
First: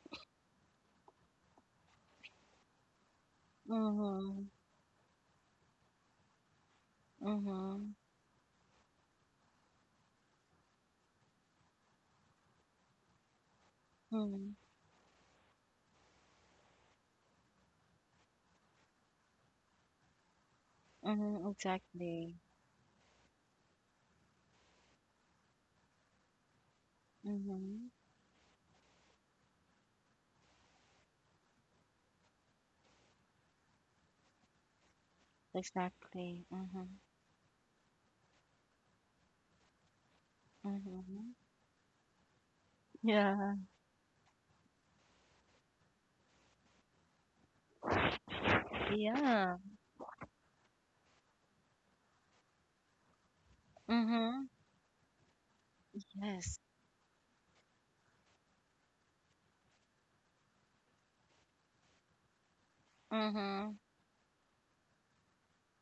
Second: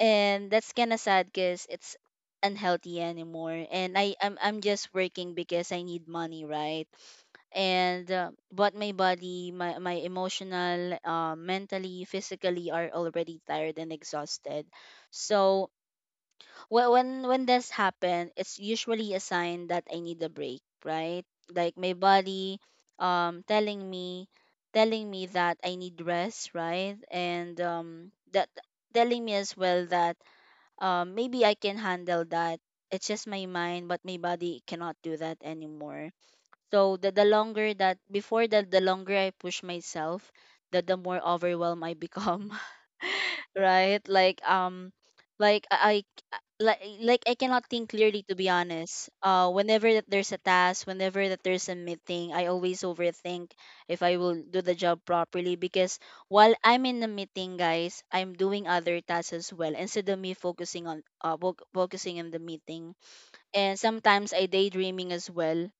Speaker 2: and that's kind of sad because it's unhealthy anymore. And I, I'm
Speaker 1: mhm,
Speaker 2: I'm just working because I need money, right?
Speaker 1: mhm,
Speaker 2: And but my body, my emotional, mentally, physically are already tired and
Speaker 1: mhm,
Speaker 2: exhausted. So well, when this happen, it's usually a sign that I need a break, right?
Speaker 1: mhm,
Speaker 2: Like my
Speaker 1: exactly.
Speaker 2: body telling me, telling me that I need rest, right? And
Speaker 1: Mhm,
Speaker 2: that telling me as well that maybe I can handle that. It's just my mind, but my body cannot do that anymore.
Speaker 1: exactly. Mhm,
Speaker 2: So the longer that before that, the longer I push myself, the more
Speaker 1: mhm.
Speaker 2: overwhelmed I become.
Speaker 1: Yeah,
Speaker 2: right? Like I like I cannot think clearly, to be honest.
Speaker 1: yeah.
Speaker 2: Whenever that there's a task, whenever that there's a meeting, I always overthink if I will
Speaker 1: Mhm,
Speaker 2: do the job properly, because while
Speaker 1: yes.
Speaker 2: I'm in the meeting, guys, I'm doing other tasks as well instead of me focusing on focusing on the meeting.
Speaker 1: Mhm,
Speaker 2: And sometimes I daydreaming as well,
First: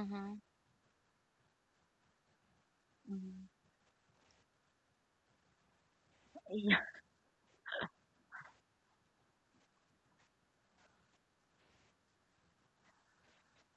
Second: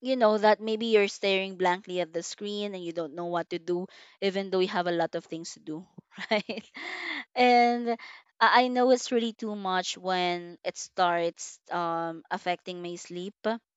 Speaker 2: you know, that maybe you're staring blankly at the screen and you don't know
Speaker 1: mhm.
Speaker 2: what to do even though you have a lot of things to do right.
Speaker 1: Yeah.
Speaker 2: and I know it's really too much when it starts affecting my sleep,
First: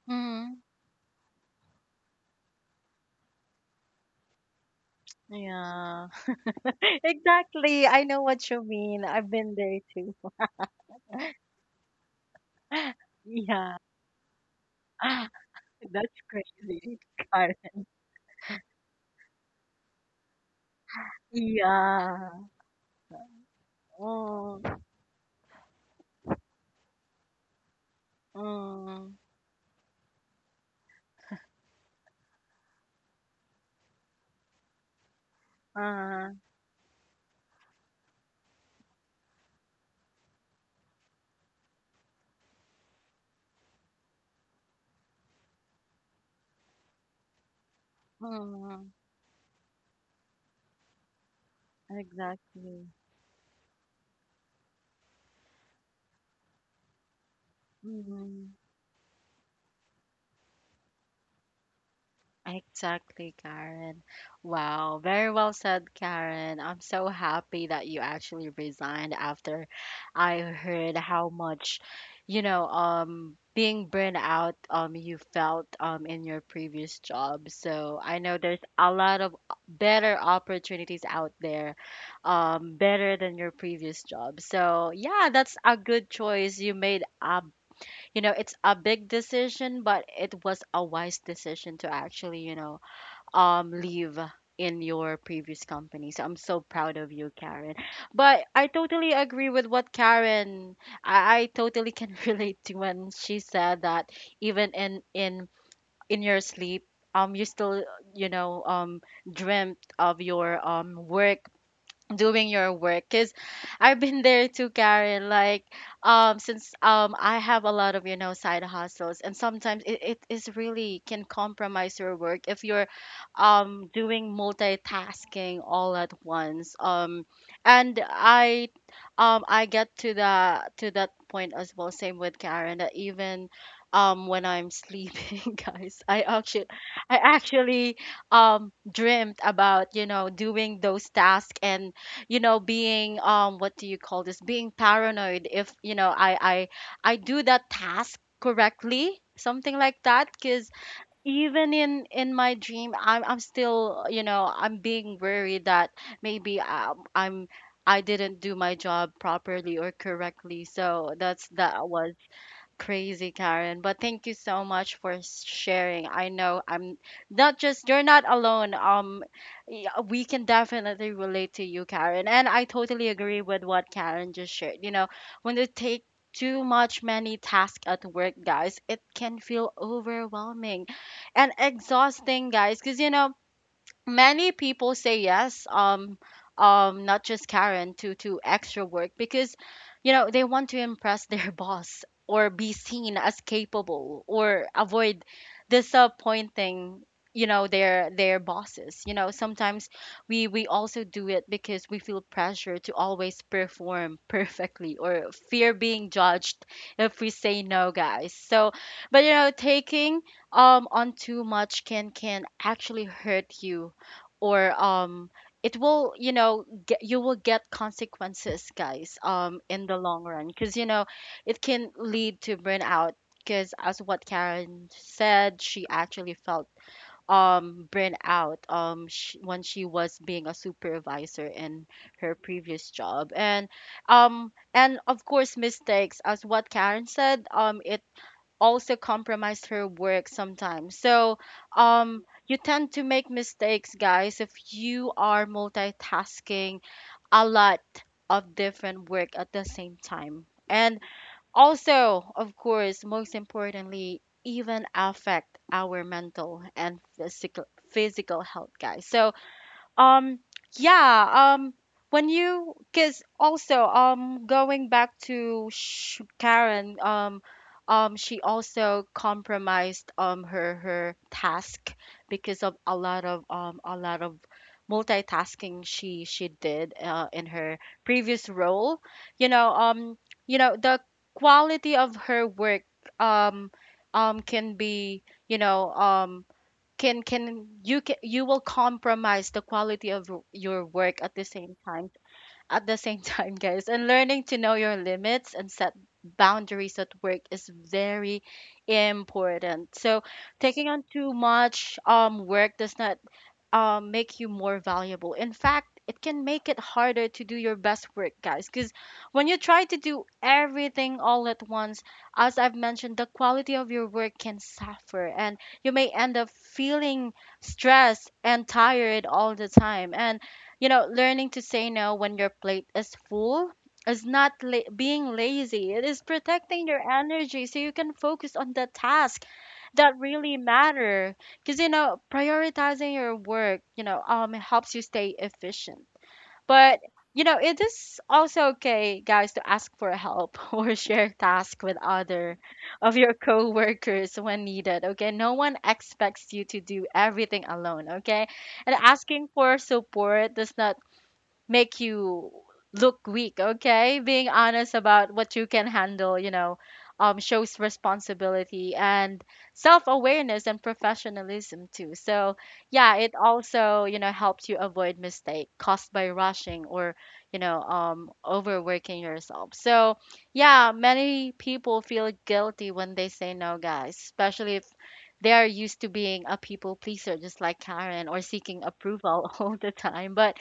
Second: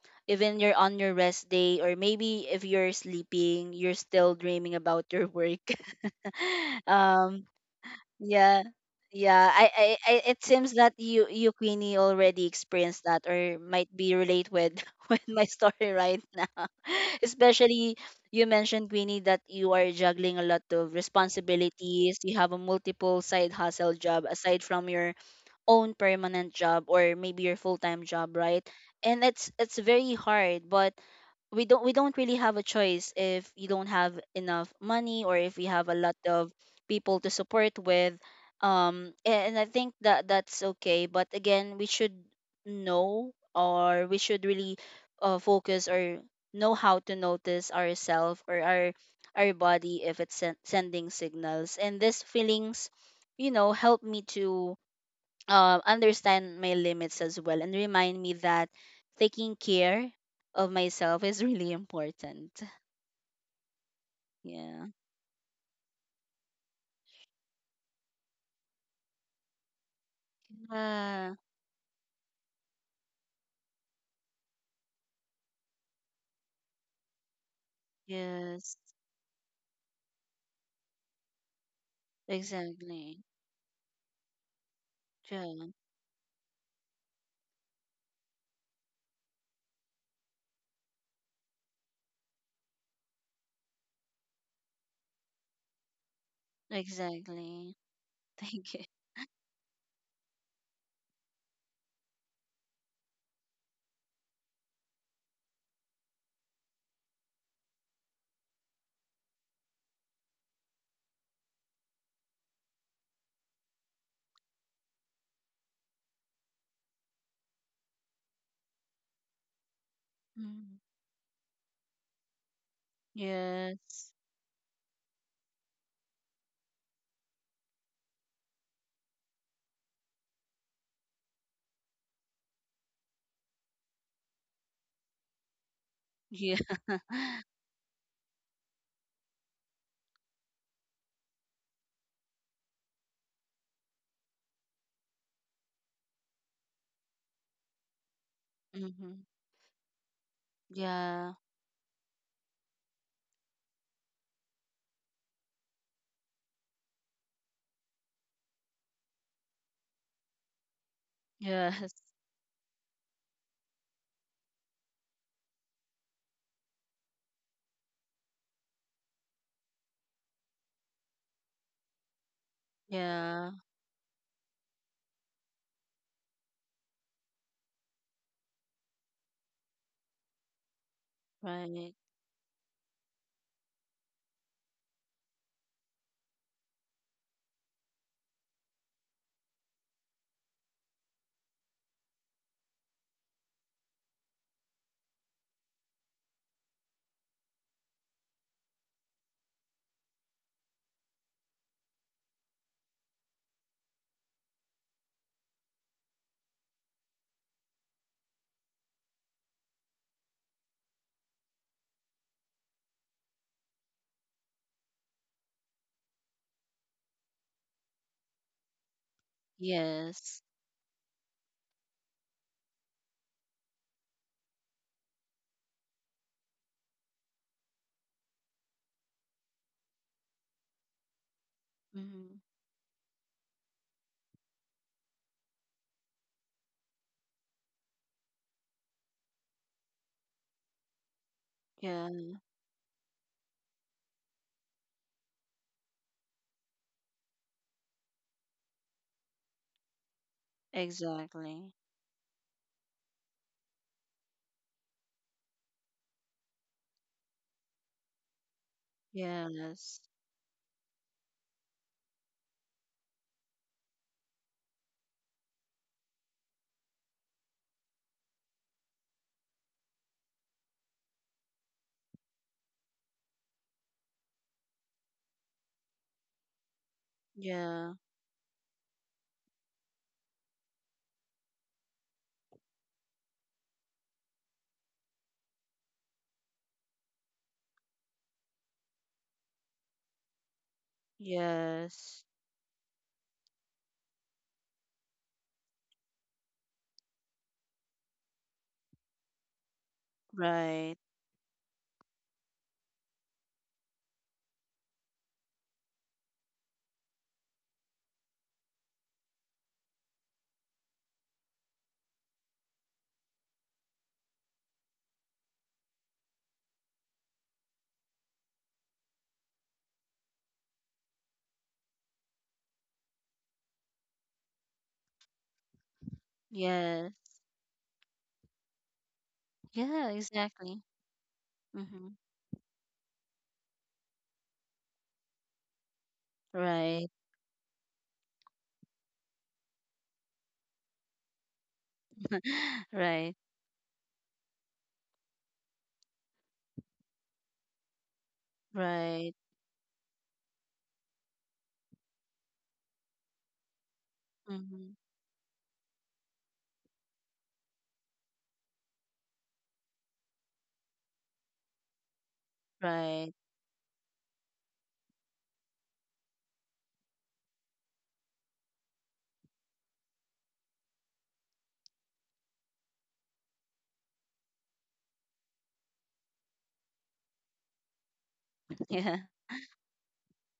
Speaker 1: Mhm,
Speaker 2: even you're on your rest day, or maybe if you're sleeping you're still dreaming about your work.
Speaker 1: yeah.
Speaker 2: um
Speaker 1: Exactly. I know what
Speaker 2: yeah.
Speaker 1: you mean. I've
Speaker 2: Yeah.
Speaker 1: been there too.
Speaker 2: I it seems that you Queenie already experienced that, or
Speaker 1: Yeah.
Speaker 2: might be relate with with my story
Speaker 1: That's
Speaker 2: right now.
Speaker 1: crazy.
Speaker 2: Especially you mentioned, Queenie, that you are juggling a lot of responsibilities. You
Speaker 1: Yeah.
Speaker 2: have a multiple side hustle job aside
Speaker 1: Oh.
Speaker 2: from your own permanent job, or maybe your full-time job, right?
Speaker 1: Mm,
Speaker 2: And it's very hard, but we don't really have a choice if you don't have enough money, or if you have a lot
Speaker 1: uh,
Speaker 2: of people to support with. And I think that that's okay, but again we should know, or we should really focus or know how to notice ourselves, or
Speaker 1: mm,
Speaker 2: our body if it's sending signals. And these
Speaker 1: exactly.
Speaker 2: feelings, you know, help me to understand my limits as well, and remind me
Speaker 1: Mm,
Speaker 2: that taking care of myself is really important.
Speaker 1: exactly, Karen.
Speaker 2: Yeah.
Speaker 1: Wow, very well said, Karen. I'm so happy that you actually resigned after I heard how
Speaker 2: Yeah.
Speaker 1: much, you know, being burned out, you felt, in your previous job. So I know there's
Speaker 2: Yes.
Speaker 1: a lot of better opportunities out there, better
Speaker 2: Exactly.
Speaker 1: than your previous job. So yeah,
Speaker 2: Yeah.
Speaker 1: that's a good choice. You know, it's a big decision, but it was a wise decision to actually, leave in your previous company. So I'm so proud of you, Karen,
Speaker 2: Exactly.
Speaker 1: but I
Speaker 2: Thank you.
Speaker 1: totally agree with what Karen— I totally can relate to when she said that even in your sleep, you still, you know um dreamt of your, work, doing your work, because I've been there too, Karen. Like, since, I have a lot of, you know, side hustles, and sometimes it is
Speaker 2: Mm.
Speaker 1: really can compromise your work if you're
Speaker 2: Yes.
Speaker 1: doing multitasking all at once, and I get to that point as well, same with Karen, that even when I'm sleeping, guys,
Speaker 2: Yeah.
Speaker 1: I actually dreamt about, you know, doing those tasks, and, you know, being, what do you call this, being paranoid if, I do that task
Speaker 2: mm-hmm.
Speaker 1: correctly, something like that, because
Speaker 2: Yeah.
Speaker 1: even in my dream, I'm still, you know, I'm being worried that maybe, I didn't do my job properly or correctly. So that's— that
Speaker 2: Yes.
Speaker 1: was crazy, Karen. But thank you so much for sharing. I know— I'm— not just— you're not alone. Yeah, we can definitely relate to you, Karen. And I totally agree
Speaker 2: Yeah.
Speaker 1: with what Karen just shared. You know, when they take too much, many tasks at work, guys, it can feel overwhelming and
Speaker 2: Right.
Speaker 1: exhausting, guys. Because, you know, many people say yes, not just Karen, to extra work, because, you know, they want to impress their boss or be seen as capable, or avoid disappointing, you know, their bosses. You know, sometimes we also do it because we feel pressure to always perform perfectly, or fear being judged if we say no, guys, so. But, you know, taking on too much can actually hurt you, or it will, get— you will get consequences, guys, in the long
Speaker 2: Yes.
Speaker 1: run, because, you know, it can lead to burnout, because, as what Karen said, she actually felt burnout sh when she was being a supervisor in her
Speaker 2: Mm-hmm.
Speaker 1: previous job. And and of course, mistakes, as what Karen said, it also compromised her work sometimes. So,
Speaker 2: Yeah.
Speaker 1: you tend to make mistakes, guys, if you are multitasking a lot of different work at the same time. And
Speaker 2: Exactly.
Speaker 1: also, of course, most importantly, even affect our mental and physical health, guys. So,
Speaker 2: Yes.
Speaker 1: um, yeah, when you— because also, going back to Sh Karen, she also compromised, her task because of a lot of— a lot of multitasking she did, in her
Speaker 2: Yeah.
Speaker 1: previous role. You know, um, you know, the quality of her work um can be, you know, can you will compromise the quality of your work at the same time,
Speaker 2: Yes.
Speaker 1: at the same time, guys. And learning to know your limits and set boundaries at work is very important, so taking
Speaker 2: Right.
Speaker 1: on too much work does not, make you more valuable. In fact, it can make it harder to do your best work, guys, because when you try to do everything all at once, as I've mentioned, the quality of your work can suffer and you may end up feeling stressed and tired all the time. And, you know, learning to say no when your plate is full is not being lazy. It is protecting your
Speaker 2: Yes.
Speaker 1: energy so you can focus on the task
Speaker 2: Yeah,
Speaker 1: that really
Speaker 2: exactly.
Speaker 1: matter, because, you
Speaker 2: Mm-hmm.
Speaker 1: know, prioritizing your work, you know, helps you stay efficient. But,
Speaker 2: Right.
Speaker 1: you know, it is also okay, guys, to ask for help or share tasks with other of your
Speaker 2: Right.
Speaker 1: coworkers when needed, okay? No one expects you to do everything alone, okay? And
Speaker 2: Right.
Speaker 1: asking for support does not make you look weak, okay? Being
Speaker 2: Mm-hmm.
Speaker 1: honest about what you can handle, you know, shows responsibility and self awareness and professionalism too. So, yeah, it
Speaker 2: Right.
Speaker 1: also, you know, helps you avoid mistake caused by rushing, or, you know, overworking yourself. So, yeah, many people feel guilty when they say no, guys, especially if they are used to being a people pleaser just like Karen, or seeking
Speaker 2: Yeah.
Speaker 1: approval all the time. But,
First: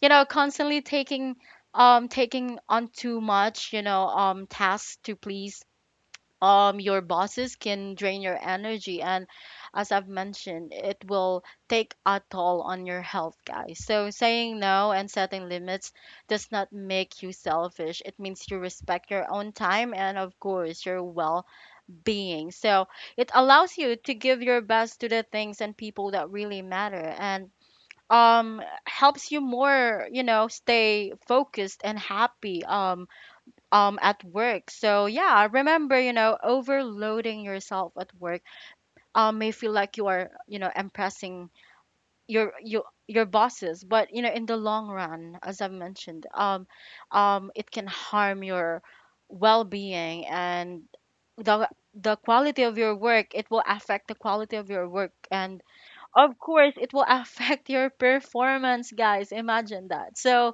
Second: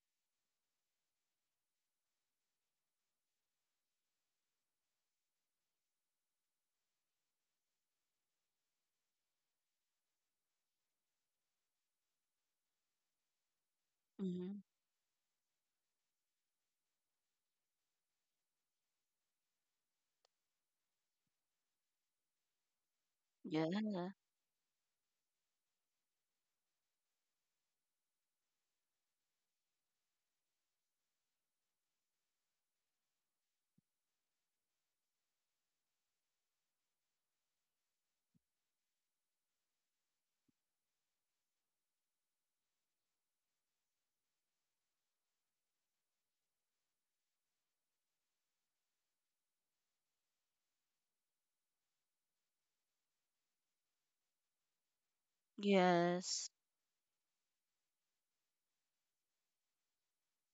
Speaker 1: you know, constantly taking on too much, you know, tasks to please your bosses can drain your energy, and, as I've mentioned, it will take a toll on your health, guys. So saying
Speaker 2: Mm-hmm.
Speaker 1: no and setting limits does not make you selfish. It means you respect your own time and of course your well-being, so it allows you
Speaker 2: Yeah.
Speaker 1: to give your best to the things and people that really matter, and helps you more, you know, stay focused and happy, at work. So yeah, remember, you know, overloading yourself at work may feel like you are, you know, impressing your bosses, but, you know, in the long run, as I've mentioned, it can harm your well-being and the the quality of your work. It will affect the quality of your work, and of
Speaker 2: Yes.
Speaker 1: course it will affect your performance, guys. Imagine that. So,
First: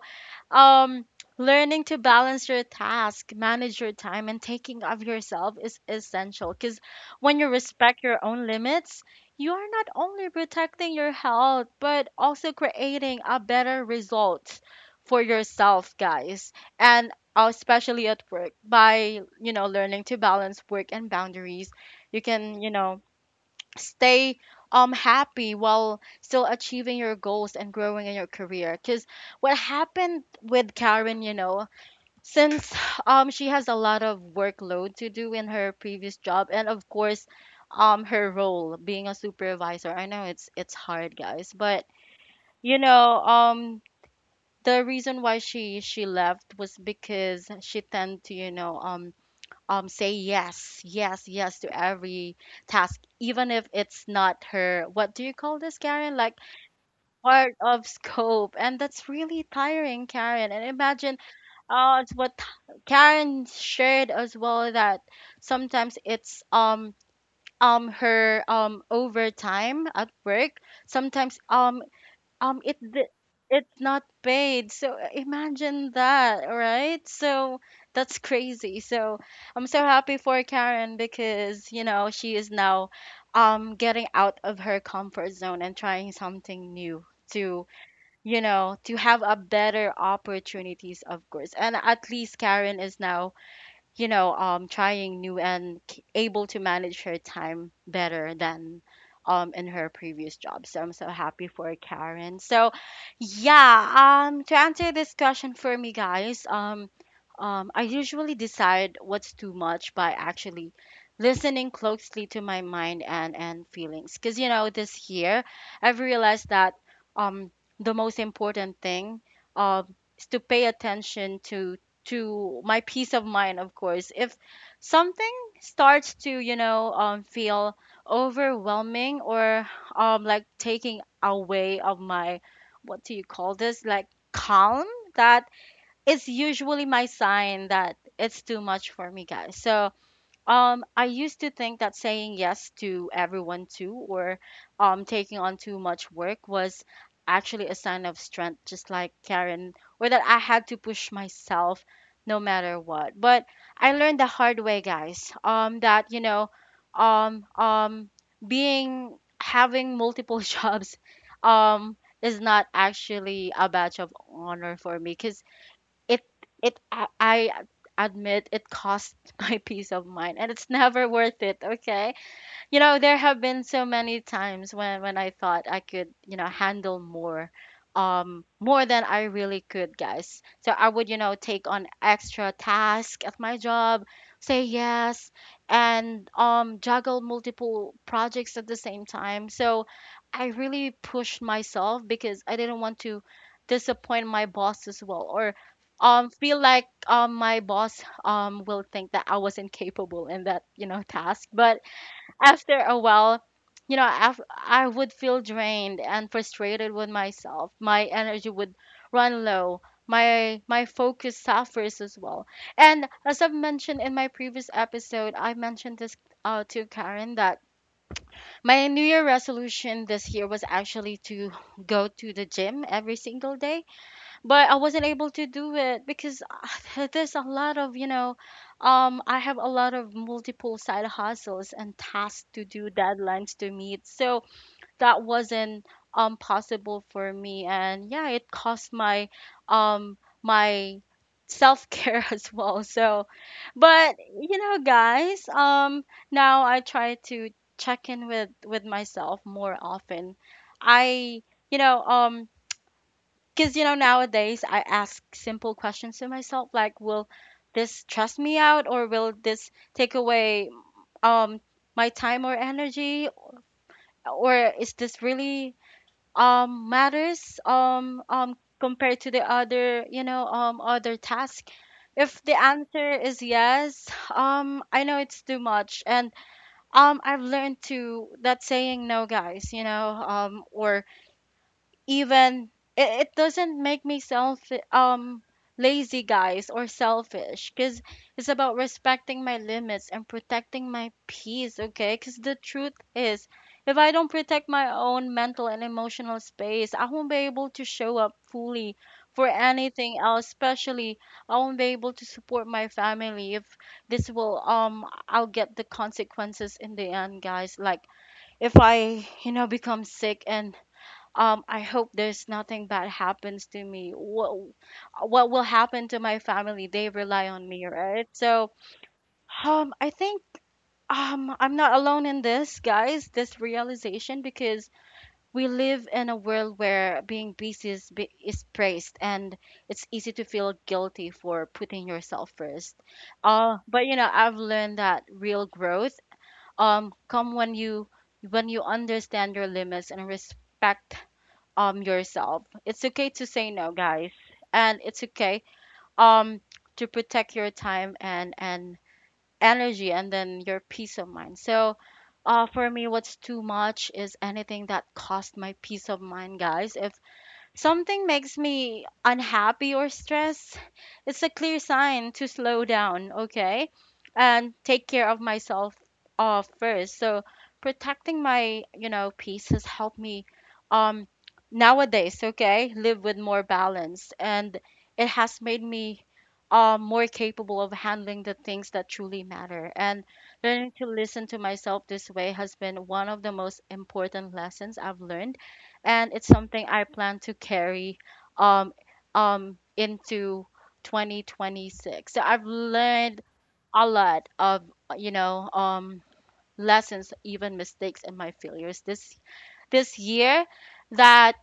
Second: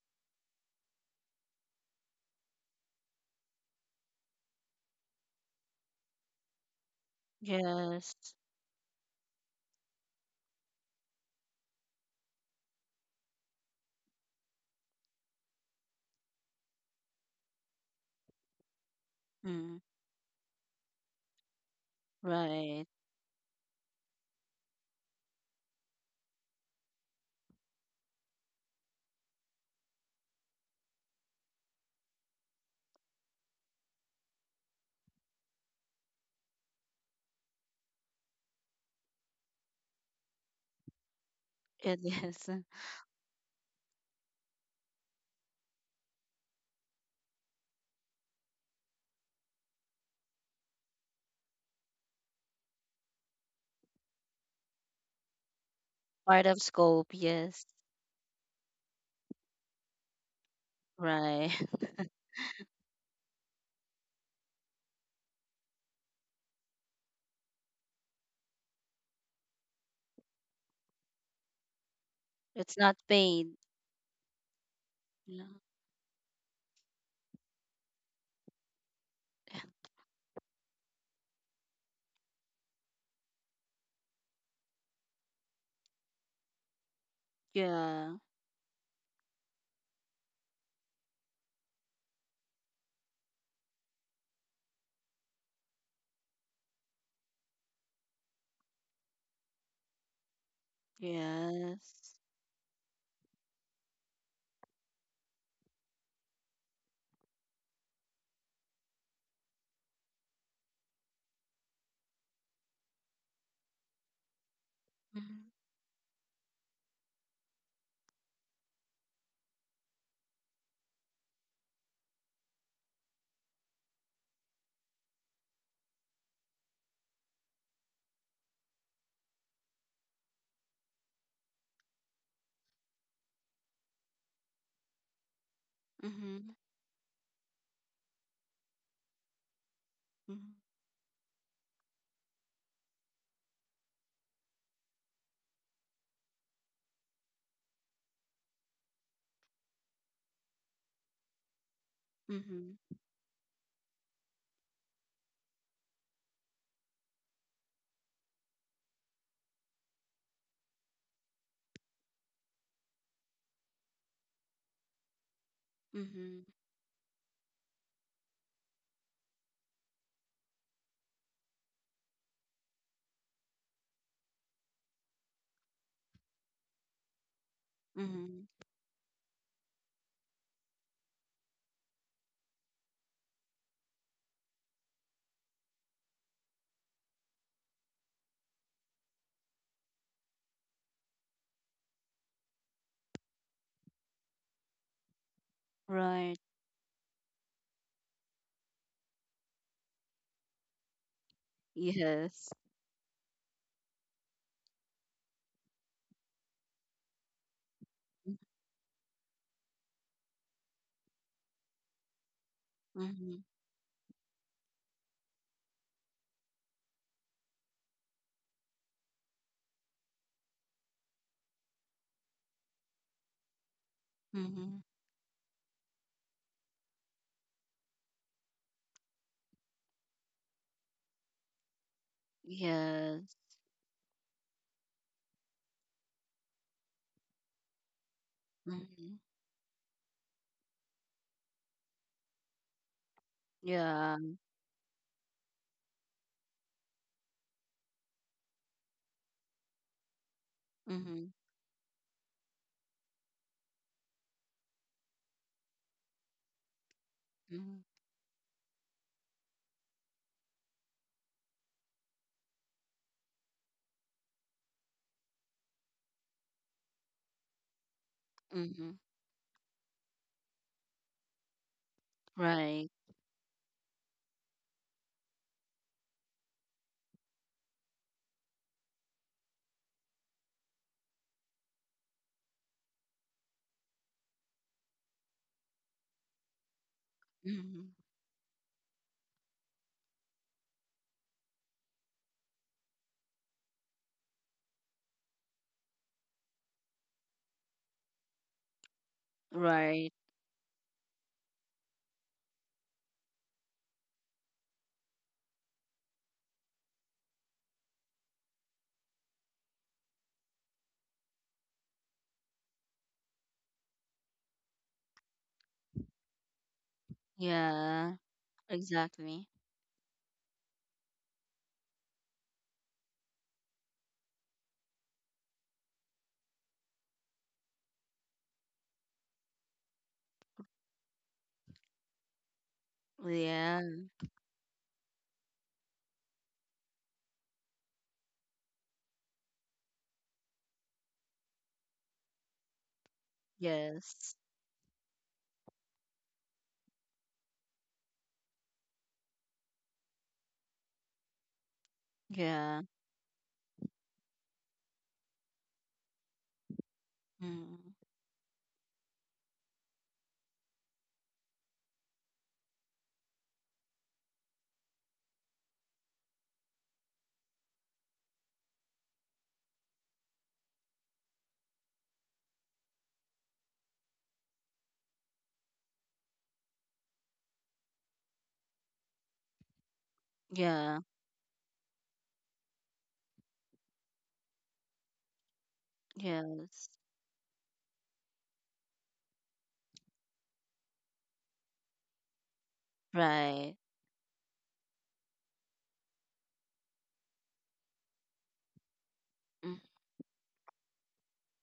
Speaker 1: um learning to balance your task, manage your time, and taking of yourself is essential, because when you respect your
Speaker 2: Yes.
Speaker 1: own limits, you are not only protecting your health but also creating a better result for yourself, guys. And, especially at work, by, you know,
Speaker 2: Mm.
Speaker 1: learning to balance work and boundaries, you can, you
Speaker 2: Right.
Speaker 1: know, stay happy while still achieving your goals and growing in your career, because what happened with Karen, you know, since, she has a lot of workload to do in her previous job, and of course, her role being a supervisor, I know it's hard, guys. But,
Speaker 2: It is
Speaker 1: you know, the reason why she left was because she tend to, you know, say yes, yes, yes to every task, even if it's not her— what do you call this, Karen, like,
Speaker 2: part of scope.
Speaker 1: part
Speaker 2: Yes.
Speaker 1: of scope. And that's really tiring, Karen. And imagine,
Speaker 2: Right.
Speaker 1: it's what Karen shared as well, that sometimes it's, her, overtime at work, sometimes, um
Speaker 2: It's
Speaker 1: it
Speaker 2: not
Speaker 1: di-
Speaker 2: paid.
Speaker 1: it's not paid. So,
Speaker 2: Yeah.
Speaker 1: imagine that, right? So that's crazy. So I'm so happy for Karen, because, you know, she is now, getting out of her comfort zone and trying something new to,
Speaker 2: Yeah.
Speaker 1: you know, To have a better opportunities, of course, and at least Karen is now, trying new and able to manage her time better than in her previous job. So I'm so happy for
Speaker 2: Yes.
Speaker 1: Karen. So yeah, to answer this question for me, guys, I usually decide what's too much by actually listening closely to my mind and feelings. Cause you know, this year
Speaker 2: Mm-hmm.
Speaker 1: I've realized that um, the most important thing is to pay attention to my peace of mind, of course. If something starts to, feel overwhelming or like taking away of my, what do you call this, like calm, that is
Speaker 2: Mm-hmm.
Speaker 1: usually my sign that it's too much for me, guys. So
Speaker 2: Mm-hmm.
Speaker 1: I used to think that saying yes to everyone too or taking on too much work was actually a sign of strength, just like Karen, or that I had to push myself no
Speaker 2: Mm-hmm.
Speaker 1: matter what. But I learned the hard way, guys, that, um, um, being having multiple jobs is not actually a badge of honor for me because it
Speaker 2: Mm-hmm.
Speaker 1: I admit it cost my peace of mind and it's never worth it, okay? You know, there have been so many times when I thought I could, you know, handle more
Speaker 2: Mm-hmm.
Speaker 1: more than I really could, guys. So I would, you know, take on extra tasks at my job, say yes, and juggle multiple projects at the same time. So I really pushed myself because I didn't want to disappoint my boss as well or
Speaker 2: Right.
Speaker 1: feel like my boss will think that I was incapable in that, you know, task. But
Speaker 2: Yes.
Speaker 1: after a while, I would feel drained and frustrated with myself. My energy would run low. My focus suffers as well. And as
Speaker 2: Mm-hmm.
Speaker 1: I've mentioned in my previous episode, I mentioned this to Karen that my New Year resolution this year was actually to go to the gym every single day, but I
Speaker 2: Mm-hmm.
Speaker 1: wasn't able to do it because there's a lot of, I have a lot of multiple side hustles and tasks to do,
Speaker 2: Yes.
Speaker 1: deadlines to meet. So that wasn't possible for me. And yeah, it cost
Speaker 2: Mm-hmm.
Speaker 1: my my self-care as well. So, but
Speaker 2: Yeah.
Speaker 1: you know, guys, now I try to check in with myself more often.
Speaker 2: Mm-hmm.
Speaker 1: I, you know, um because, you know, nowadays I ask simple questions to myself like, will
Speaker 2: Mm-hmm.
Speaker 1: this stress me out or will this take away um my time or energy or is this really matters
Speaker 2: Mm-hmm.
Speaker 1: compared to the other, other task? If the
Speaker 2: Right.
Speaker 1: answer is yes, I know it's too much, and I've learned to that saying no, guys, or even it doesn't make me self um lazy, guys, or selfish,
Speaker 2: Mm-hmm.
Speaker 1: because it's about respecting my limits and protecting my peace, okay? Because the truth is, if I don't protect my own mental and emotional space, I won't be able to show up fully for
Speaker 2: Right.
Speaker 1: anything else, especially I won't be able to support my family. If this will I'll get the consequences in the end, guys, like if I, you know, become sick and I hope there's nothing bad happens to me. What will happen to my family? They rely on me,
Speaker 2: Yeah.
Speaker 1: right? So
Speaker 2: Exactly.
Speaker 1: I think I'm not alone in this, guys. This realization, because we live in a world where being busy is, be- is praised, and it's easy to feel guilty for putting yourself first.
Speaker 2: Yeah.
Speaker 1: But you know, I've learned that real growth come when you understand your limits and respect yourself. It's okay to say no, guys.
Speaker 2: Yes.
Speaker 1: And it's okay um to protect your time and energy and then your peace of mind. So
Speaker 2: Yeah.
Speaker 1: for me, what's too much is anything that cost my peace of mind, guys. If
Speaker 2: Mm-hmm.
Speaker 1: something makes me unhappy or stressed, it's a clear sign to slow down, okay? And take care of myself first. So protecting my, you know, peace has helped me um nowadays, okay, live with more balance, and it has made me more capable of handling the things that truly matter. And learning
Speaker 2: Yeah.
Speaker 1: to listen to myself this way has been one of the most important lessons I've learned, and it's something
Speaker 2: Yes.
Speaker 1: I plan to carry um into 2026. So I've learned
Speaker 2: Right.
Speaker 1: a lot of, you know um lessons, even mistakes and my failures this
Speaker 2: Mm.
Speaker 1: this year that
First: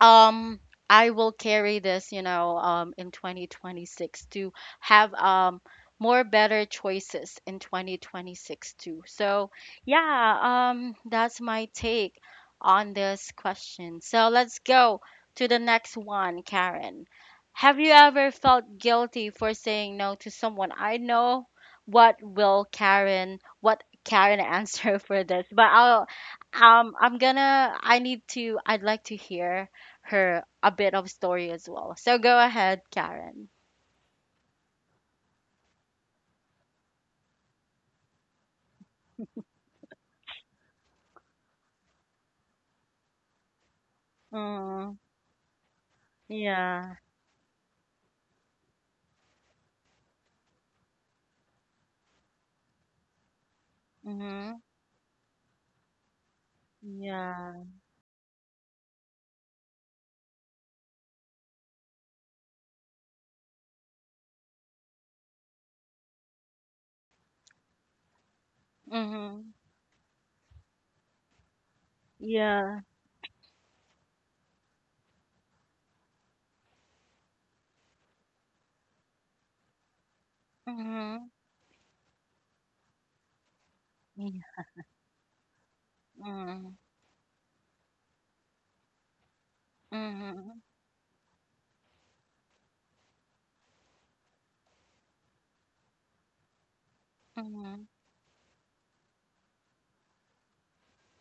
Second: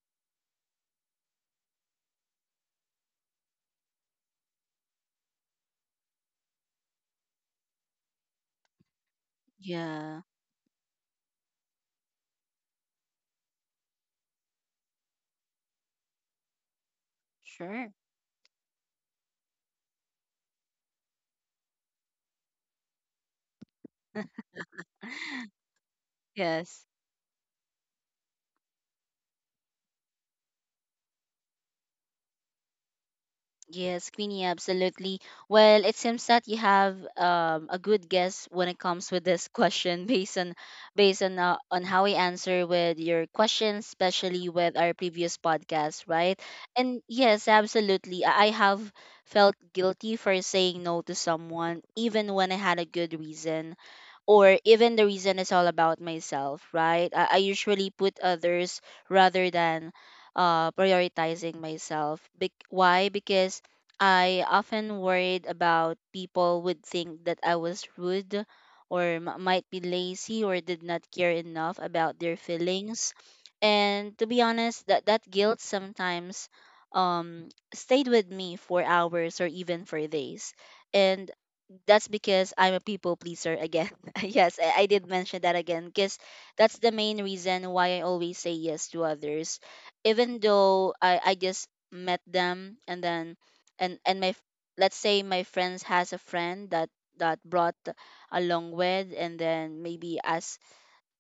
Speaker 1: um I will carry this, in 2026 to have more better choices in 2026 too. So,
Speaker 2: Yeah.
Speaker 1: yeah, that's my take on this question. So, let's go to the next one, Karen. Have
Speaker 2: Sure.
Speaker 1: you ever felt guilty for saying no to someone? I know what Karen answer for this, but I'll
Speaker 2: Yes.
Speaker 1: I'm gonna I need to I'd like to hear her a bit of story as well. So go ahead, Karen.
Speaker 2: Yes, Queenie, absolutely. Well, it seems that you have a good guess when it comes with this question, based on based on how we answer with your question, especially with our
Speaker 1: Mm,
Speaker 2: previous podcast, right?
Speaker 1: yeah.
Speaker 2: And yes, absolutely. I have felt guilty for saying no to someone, even when I had a good reason,
Speaker 1: Mm-hmm.
Speaker 2: or even the reason is all about myself, right? I
Speaker 1: Yeah.
Speaker 2: usually put others rather than prioritizing myself. Bec why? Because I often worried about people would think that I was rude or
Speaker 1: Mm-hmm.
Speaker 2: might be lazy or did not care enough about their
Speaker 1: Yeah.
Speaker 2: feelings. And to be honest, that guilt sometimes stayed with me for hours or even for days.
Speaker 1: Mm-hmm.
Speaker 2: And that's because I'm a people pleaser again. Yes,
Speaker 1: Yeah.
Speaker 2: I did mention that again because
Speaker 1: Mm-hmm.
Speaker 2: that's the main reason why I always say yes to others. Even
Speaker 1: Mm-hmm.
Speaker 2: though I just met them, and then and and my f- let's say my friends has a friend that brought
Speaker 1: Mm-hmm.
Speaker 2: along with, and then maybe as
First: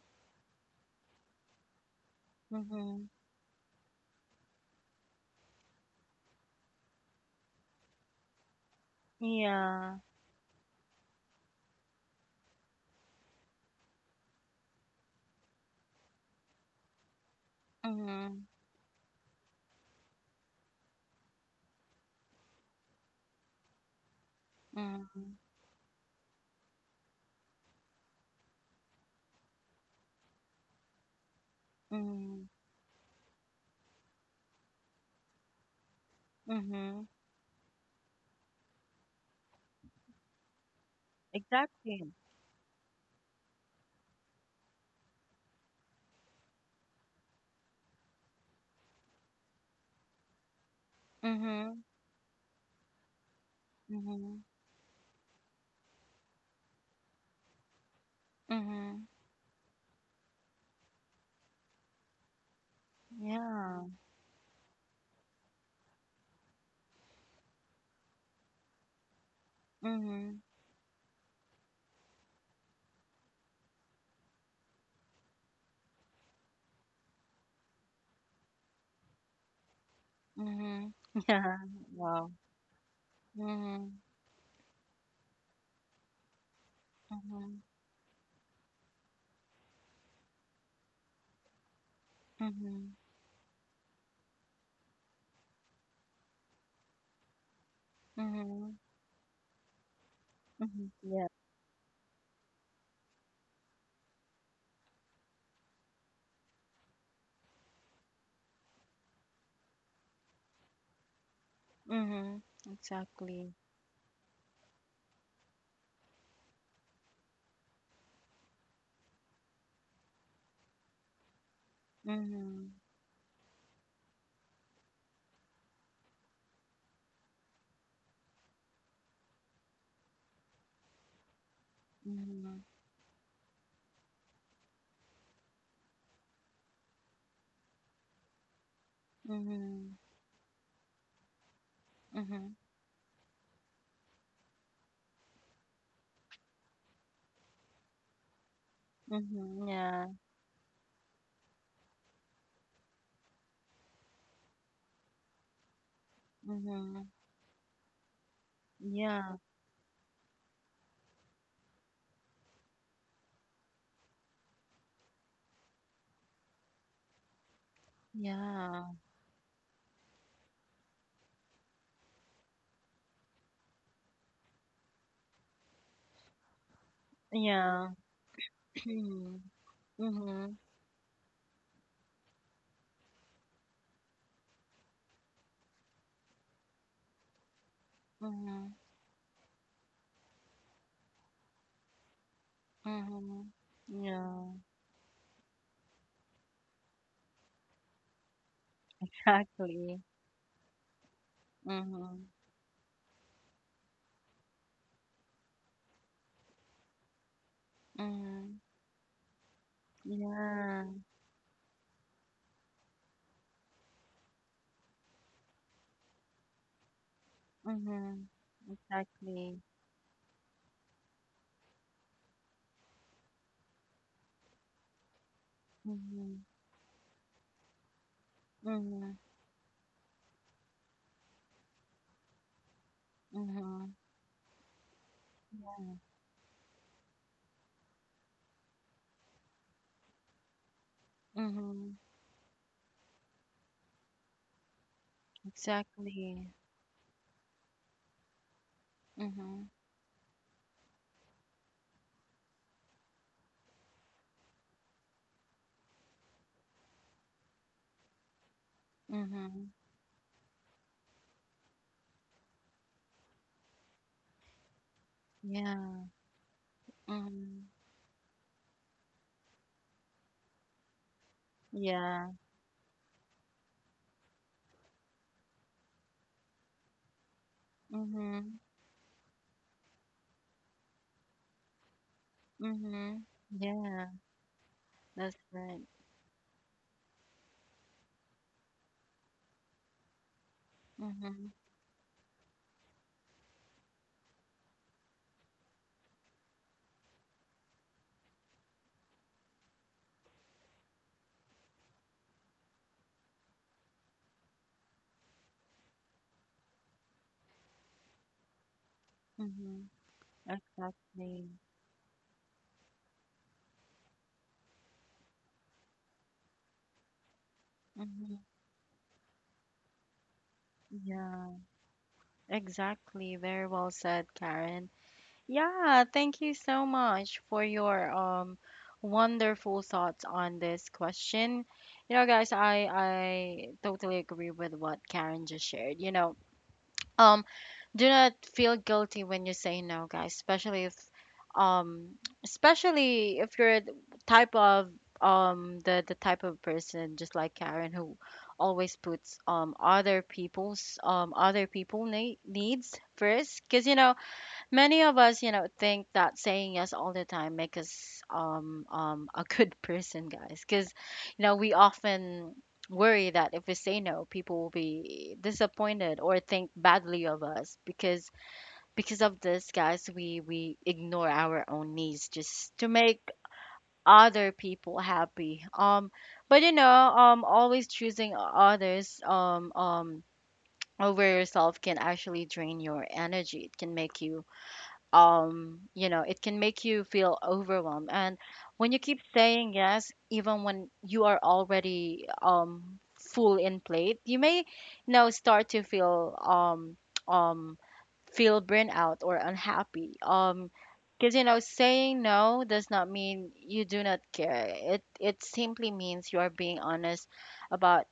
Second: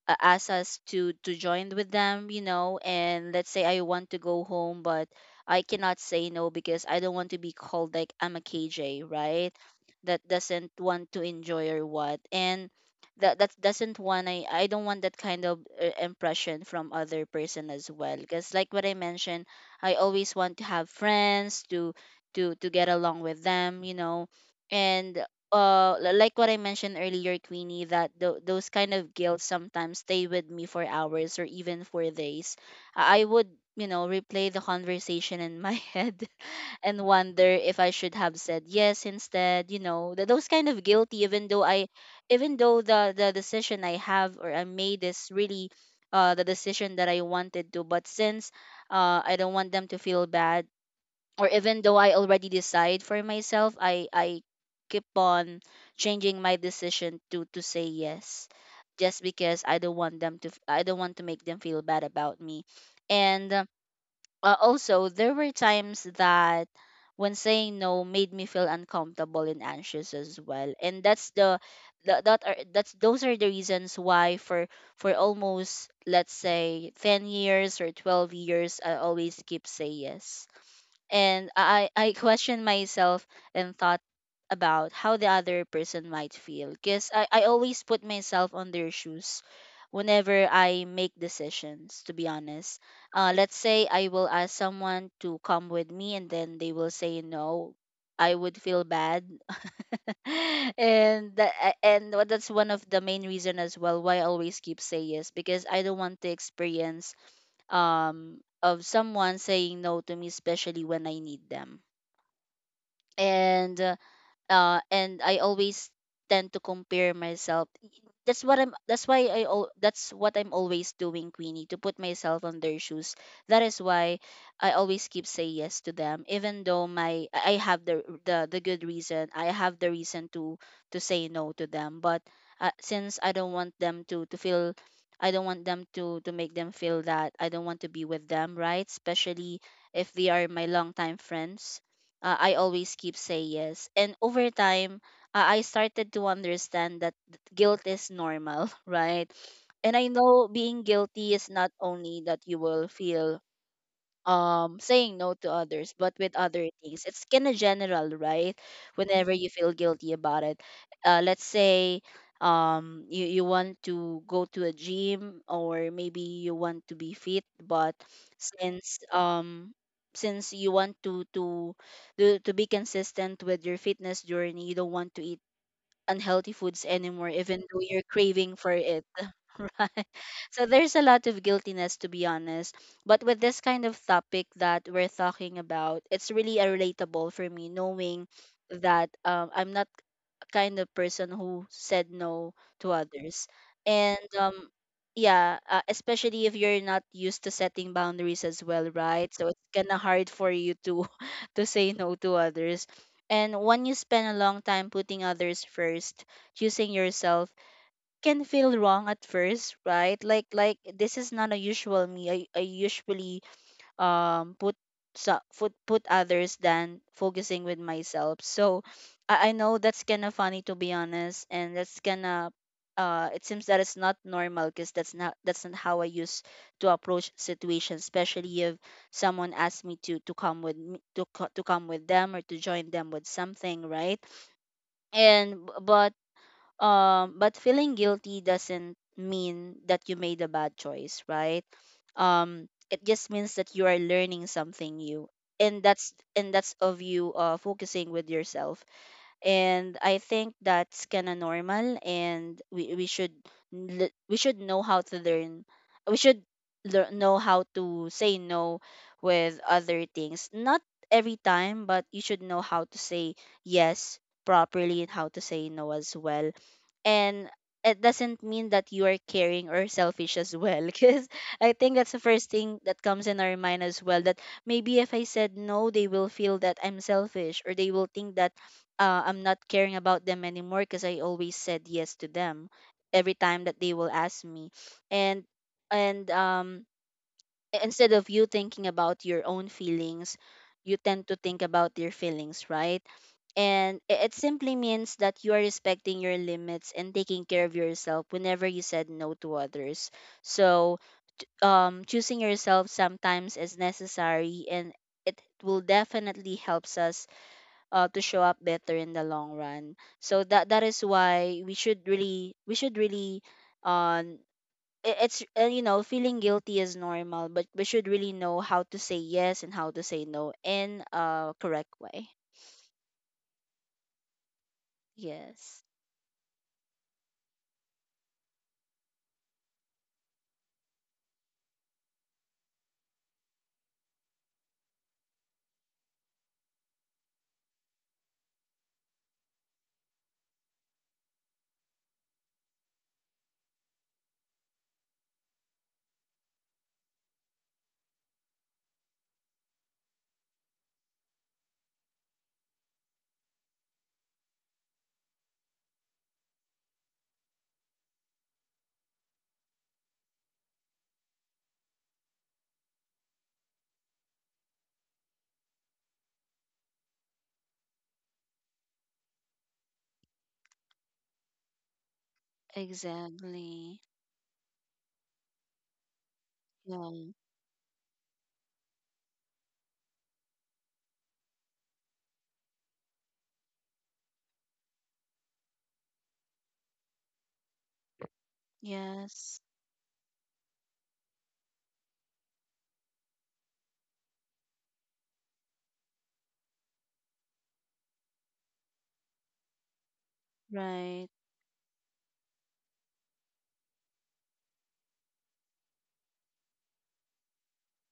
Speaker 2: ask us to join with them,
Speaker 1: Mm-hmm.
Speaker 2: and let's say I want to go home, but I cannot say no because I don't want to be called like I'm a KJ, right?
Speaker 1: Yeah.
Speaker 2: That doesn't want to enjoy or what. And that doesn't want, I don't want that kind of impression from other person as well,
Speaker 1: Mm-hmm.
Speaker 2: because like what I mentioned, I always want to have friends to get along with them. And
Speaker 1: Mm-hmm.
Speaker 2: like what I mentioned earlier, Queenie, that those kind of guilt sometimes stay with me for hours or even for
Speaker 1: Mm-hmm.
Speaker 2: days. I would, you know, replay the conversation in my head and
Speaker 1: Mm-hmm.
Speaker 2: wonder if I should have said yes instead. You know, those kind of guilty, even though I,
Speaker 1: Exactly.
Speaker 2: even though the decision I have or I made is really. The decision that I wanted to, but since I don't want them to feel bad, or even
Speaker 1: Mm-hmm.
Speaker 2: though I already decide for myself, I
Speaker 1: Mm-hmm.
Speaker 2: I keep on changing my decision to say yes,
Speaker 1: Mm-hmm.
Speaker 2: just because I don't want them to I don't want to make them feel bad about me. And
Speaker 1: Yeah.
Speaker 2: also there were times that when saying no made me feel uncomfortable and anxious
Speaker 1: Mm-hmm.
Speaker 2: as well. And that's the that's those are the reasons why, for almost let's say 10 years or 12 years, I always keep say yes.
Speaker 1: Mm-hmm.
Speaker 2: And
Speaker 1: Yeah.
Speaker 2: I
Speaker 1: Wow.
Speaker 2: questioned myself and
Speaker 1: Mm-hmm.
Speaker 2: thought about how the other person might feel, because I
Speaker 1: Mm-hmm.
Speaker 2: always put myself on their shoes whenever I make decisions, to be honest.
Speaker 1: Mm-hmm.
Speaker 2: Uh, let's say I will ask someone to come with me and then they will say no, I would
Speaker 1: Mm-hmm.
Speaker 2: feel bad.
Speaker 1: Mm-hmm. Yeah.
Speaker 2: And that, that's one of the main reason as well why I always keep say yes, because I don't want to experience of someone saying no to me, especially when I need them.
Speaker 1: Mhm. Exactly.
Speaker 2: And uh, and I always tend to compare myself. That's what I'm that's why that's what I'm always doing, Queenie, to put myself on
Speaker 1: Mhm.
Speaker 2: their shoes. That is why I always keep say yes to them, even though my I have the good reason, I have the reason to say no to them. But
Speaker 1: Mhm.
Speaker 2: since I don't want them to feel, I don't want them to make them feel that I don't want to be with them, right? Especially
Speaker 1: Mhm.
Speaker 2: if they are my long time friends,
Speaker 1: Mhm.
Speaker 2: I always keep say yes. And over time, I started to understand that guilt is normal, right?
Speaker 1: Mhm.
Speaker 2: And
Speaker 1: Yeah.
Speaker 2: I know being guilty is not only that you will feel saying no to others, but with other things,
Speaker 1: Mhm.
Speaker 2: it's kind of general, right? Whenever
Speaker 1: Yeah.
Speaker 2: you feel guilty about it, let's say you, you want to go to a gym or maybe you want to be fit, but
Speaker 1: Yeah.
Speaker 2: since um since you want to to be consistent with your fitness journey, you don't want to eat unhealthy foods anymore, even though
Speaker 1: Yeah.
Speaker 2: you're craving for it. Right.
Speaker 1: Mhm.
Speaker 2: So there's a lot of guiltiness, to be honest. But with this kind of topic that we're talking about, it's really a relatable for me, knowing
Speaker 1: Mhm.
Speaker 2: that I'm not a kind of person who said no to others.
Speaker 1: Mhm.
Speaker 2: And
Speaker 1: Yeah.
Speaker 2: yeah, especially if you're not used to setting boundaries as well, right? So it's kind of
Speaker 1: Exactly.
Speaker 2: hard for you to to say no
Speaker 1: Mhm.
Speaker 2: to others. And when you spend a long time putting others first, choosing yourself can
Speaker 1: Mhm.
Speaker 2: feel wrong at first, right? Like
Speaker 1: Yeah.
Speaker 2: this is not a usual me. I usually put put others than focusing with
Speaker 1: Mhm.
Speaker 2: myself. So I
Speaker 1: Exactly.
Speaker 2: know that's kind of funny, to be honest. And that's kind of it seems that it's not normal because that's not how I
Speaker 1: Mhm.
Speaker 2: used to approach situations, especially if
Speaker 1: Mhm.
Speaker 2: someone asks me to come with me, to to come with them or to join them with something,
Speaker 1: Mhm.
Speaker 2: right? And but feeling guilty doesn't mean that you made a bad choice, right?
Speaker 1: Mm-hmm.
Speaker 2: It just means that you are learning something new, and that's
Speaker 1: Exactly.
Speaker 2: and that's of you focusing with yourself.
Speaker 1: Mm-hmm.
Speaker 2: And I think that's kind of normal, and we should we should know how to learn, we should know how to say no with
Speaker 1: Mm-hmm.
Speaker 2: other things, not every time, but you should know how to say yes properly and how to say no
Speaker 1: Yeah.
Speaker 2: as well. And
Speaker 1: Mm-hmm.
Speaker 2: it doesn't mean that you are caring or selfish as well, because I think that's the
Speaker 1: Yeah.
Speaker 2: first thing that comes in our mind as well, that maybe if I said no, they will feel that I'm selfish, or they will think that
Speaker 1: Mm-hmm.
Speaker 2: I'm not caring about them anymore, because I always said yes to them
Speaker 1: Mhm.
Speaker 2: every time that they will
Speaker 1: Yeah,
Speaker 2: ask me.
Speaker 1: that's
Speaker 2: And
Speaker 1: right.
Speaker 2: and um instead of you thinking about your own feelings, you tend to
Speaker 1: Mhm.
Speaker 2: think about their feelings, right? And it simply means that you are respecting your limits and taking care of yourself whenever you said no to others. So choosing yourself sometimes is necessary, and it will definitely helps us to show up better in the long
Speaker 1: Mhm.
Speaker 2: run. So that is
Speaker 1: Exactly.
Speaker 2: why we should really, we should really um it's you know, feeling guilty is normal, but we should really
Speaker 1: Mhm.
Speaker 2: know how to say yes and how to say no in
Speaker 1: Yeah,
Speaker 2: a correct way.
Speaker 1: exactly. Very well said, Karen.
Speaker 2: Yes,
Speaker 1: Yeah, thank you so much for your wonderful thoughts on this question. You know, guys, I totally agree with what Karen just shared. You know, um do not feel guilty when you say no, guys. Um, especially if you're the type of the type of person just like Karen who always puts other people's needs first. Cause you know, many of us, you know, think that saying yes all the time make us a good person, guys. Because, you know, we often worry that if we say no, people will be disappointed or think badly of us. Because of this, guys, we ignore our own needs just to make
Speaker 2: exactly.
Speaker 1: other people happy. But you know,
Speaker 2: Yeah.
Speaker 1: always choosing others, Over yourself can actually drain your energy. It can make you you know it can make you feel overwhelmed, and when you keep
Speaker 2: Yes.
Speaker 1: saying yes even when you are already full in plate, you may, you know, start to feel um feel burnout or unhappy,
Speaker 2: Right.
Speaker 1: because you know, saying no does not mean you do not care. It simply means you are being honest about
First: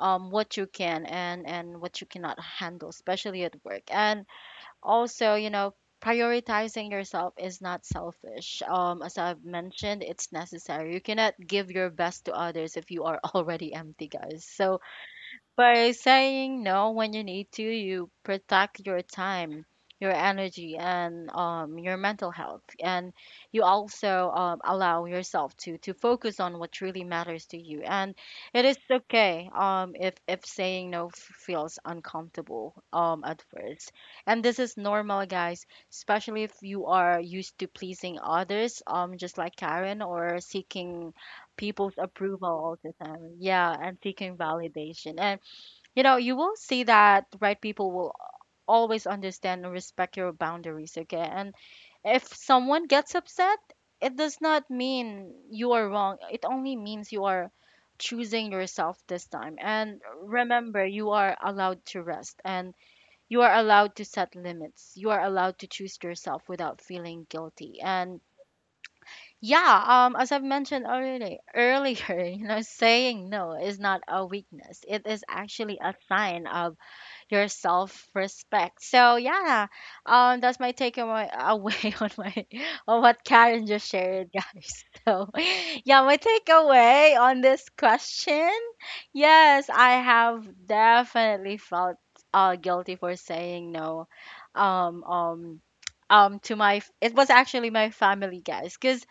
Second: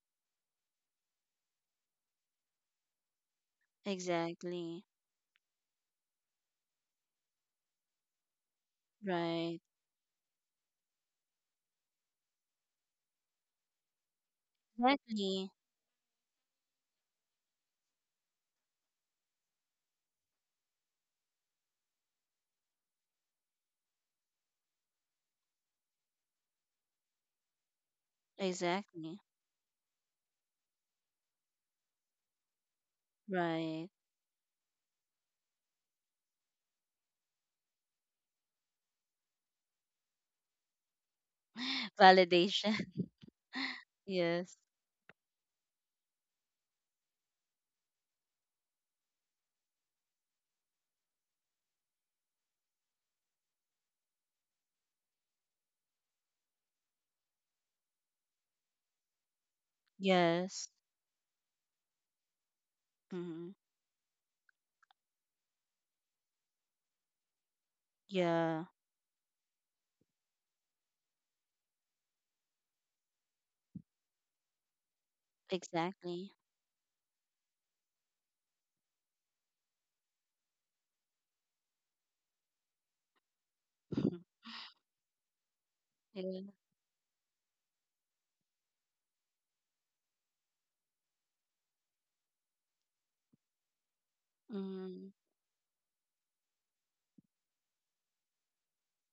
Speaker 1: what you can and what you cannot handle, especially at work. And
Speaker 2: Exactly.
Speaker 1: also you know, prioritizing yourself is not selfish, as I've
Speaker 2: Right.
Speaker 1: mentioned, it's necessary. You cannot give your best to others if you are already empty, guys. So
Speaker 2: Exactly.
Speaker 1: by saying no when you need to, you protect your time, your energy, and your mental health. And you also allow yourself to focus on what truly matters to you. And it is
Speaker 2: Exactly.
Speaker 1: okay, if saying no f- feels uncomfortable, at
Speaker 2: Right.
Speaker 1: first. And this is normal, guys, especially if you are used to pleasing others, just like Karen, or seeking people's approval
Speaker 2: Validation.
Speaker 1: all the time. Yeah, and seeking
Speaker 2: Yes.
Speaker 1: validation. And you know, you will see that the right people will always understand and respect your boundaries, okay? And if someone gets upset, it does not mean you are wrong. It only means you are choosing yourself this time. And
Speaker 2: Yes.
Speaker 1: remember, you are allowed to rest, and you
Speaker 2: Hmm.
Speaker 1: are allowed to set limits. You are allowed to choose yourself without feeling guilty. And
Speaker 2: Yeah.
Speaker 1: yeah, as I've mentioned earlier, you know, saying no is not a weakness. It is actually a
Speaker 2: Exactly.
Speaker 1: sign of your self respect. So yeah, that's my takeaway away on my on what Karen just shared, guys. So yeah, my
Speaker 2: Yeah.
Speaker 1: takeaway on this question. Yes, I have definitely felt guilty for saying no, um
Speaker 2: Mm.
Speaker 1: um to my, it was actually my family, guys, because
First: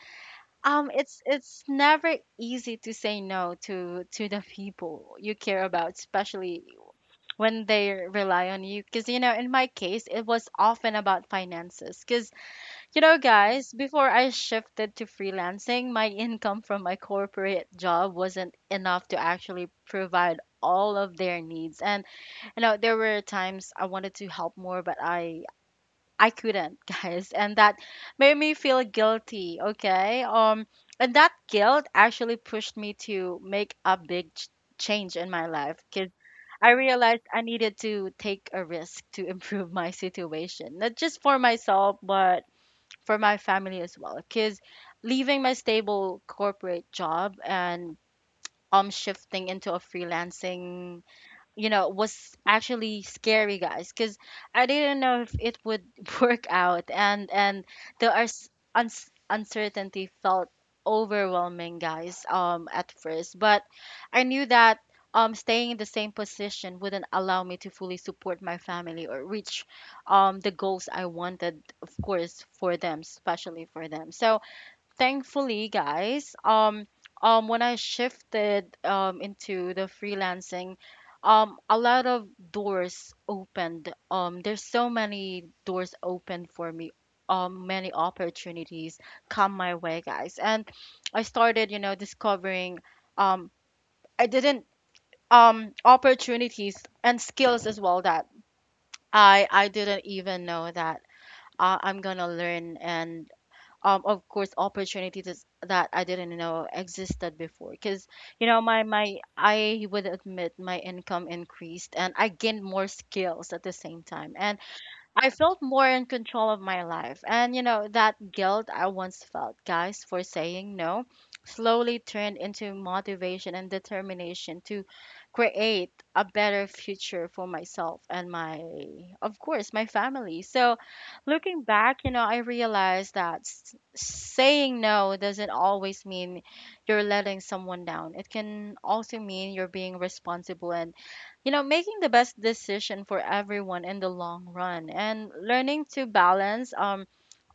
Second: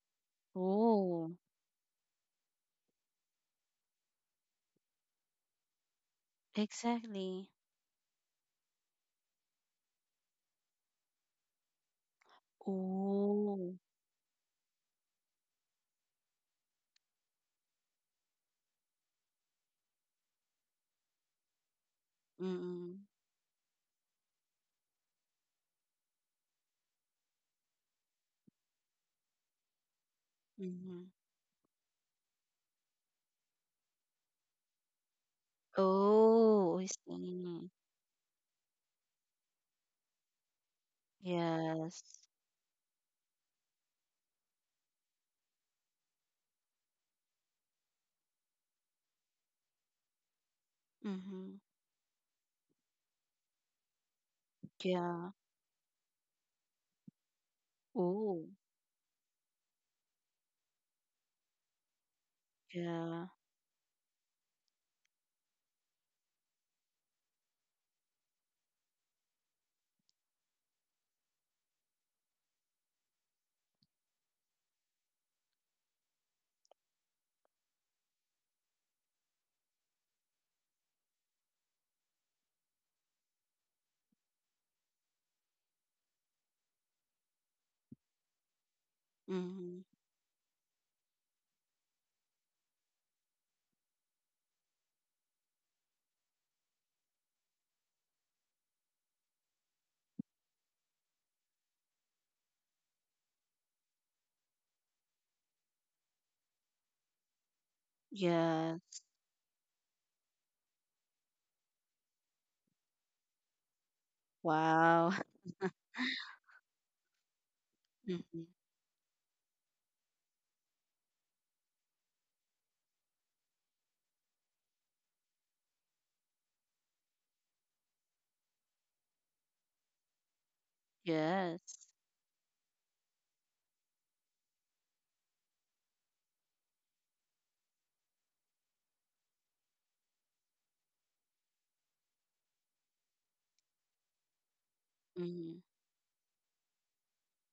Speaker 1: it's
Speaker 2: Oh,
Speaker 1: it's never easy to say no to to the people you care about, especially
Speaker 2: exactly.
Speaker 1: when they rely on you. Because you know, in my case, it was often about finances. Because you know, guys,
Speaker 2: Oh.
Speaker 1: before I shifted to freelancing, my income from my corporate job wasn't enough to actually provide all of their needs. And you know, there
Speaker 2: Mm-mm.
Speaker 1: were times I wanted to help more, but I couldn't, guys, and that made me feel guilty, okay? Um
Speaker 2: Mm-hmm.
Speaker 1: and that guilt actually pushed me to make a change in my life cuz I
Speaker 2: Oh, I
Speaker 1: realized I
Speaker 2: see.
Speaker 1: needed to take a risk to improve my situation, not just for myself,
Speaker 2: Yes.
Speaker 1: but for my family as well. Because leaving my stable corporate job and shifting into a freelancing,
Speaker 2: Mm-hmm.
Speaker 1: you know, was actually scary, guys, because I didn't know
Speaker 2: Yeah.
Speaker 1: if it would work out, and the
Speaker 2: Oh,
Speaker 1: uncertainty felt overwhelming, guys, at
Speaker 2: yeah.
Speaker 1: first. But I knew that staying in the same position wouldn't allow me to fully support my family or reach the goals I wanted, of course, for them, especially for them. So thankfully, guys, when I shifted into the freelancing, a lot of doors opened. There's so many doors open for me, many opportunities come my
Speaker 2: Mm-hmm.
Speaker 1: way, guys. And I started, you know, discovering, um I didn't opportunities and skills as well that I didn't even know that I'm gonna learn. And of course, opportunities that I didn't know existed before. Because you know, my
Speaker 2: Yes.
Speaker 1: my I would admit my income increased and I gained more skills at the same time. And
Speaker 2: Wow.
Speaker 1: I felt more in control of my life. And, you know, that
Speaker 2: Mm-hmm.
Speaker 1: guilt I once felt, guys, for saying no slowly turned into motivation and determination to create a better future for myself and, my, of course, my family. So looking
Speaker 2: Yes.
Speaker 1: back, you know, I realized that saying no doesn't always mean you're letting someone down. It can also mean you're being responsible and, you know, making the best decision for everyone in the long run, and
Speaker 2: Mm-hmm.
Speaker 1: learning to balance um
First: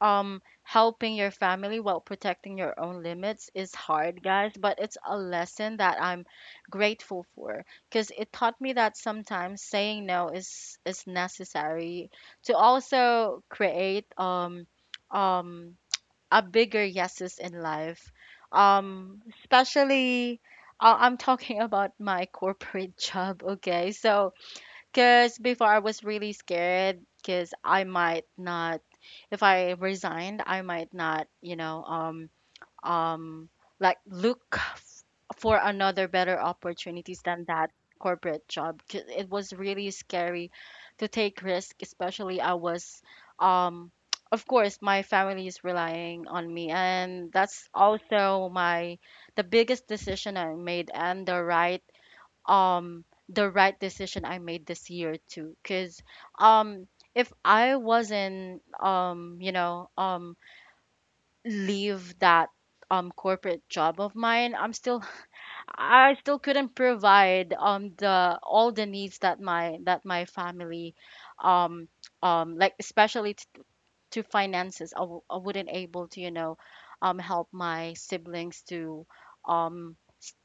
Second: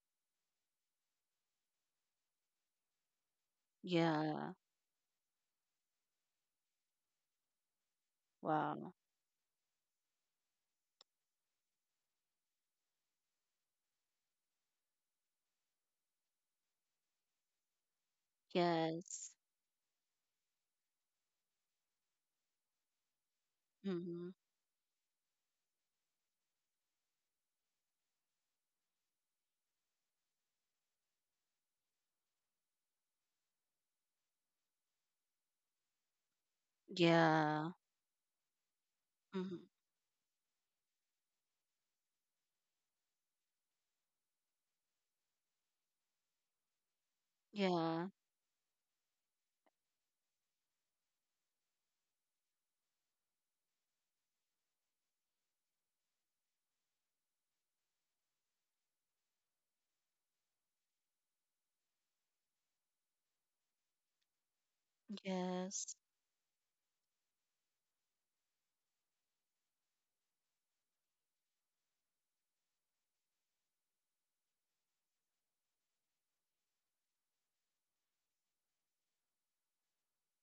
Speaker 1: um helping your family while protecting your own limits is hard, guys,
Speaker 2: Yeah.
Speaker 1: but it's a lesson that I'm grateful for, because it taught me
Speaker 2: Wow.
Speaker 1: that sometimes saying no is necessary to also create um a bigger yeses in life.
Speaker 2: Yes.
Speaker 1: Especially, I'm talking about my corporate job, okay?
Speaker 2: Mm-hmm.
Speaker 1: So, because before I was really scared, because I might not, if I resigned, I might not, you know, um, like look for another better opportunities than that
Speaker 2: Yeah.
Speaker 1: corporate job. 'Cause it was
Speaker 2: Mm-hmm.
Speaker 1: really scary to take risk, especially I was um of course, my family is relying on me, and that's
Speaker 2: Yeah.
Speaker 1: also my the biggest decision I made, and the right, the right decision I made this year too. Because um if I wasn't, you know, leave that corporate job of mine, I'm still,
Speaker 2: Yes.
Speaker 1: I still couldn't provide the all the needs that my family, um like especially to finances, I I wouldn't able to, you know, help my siblings to um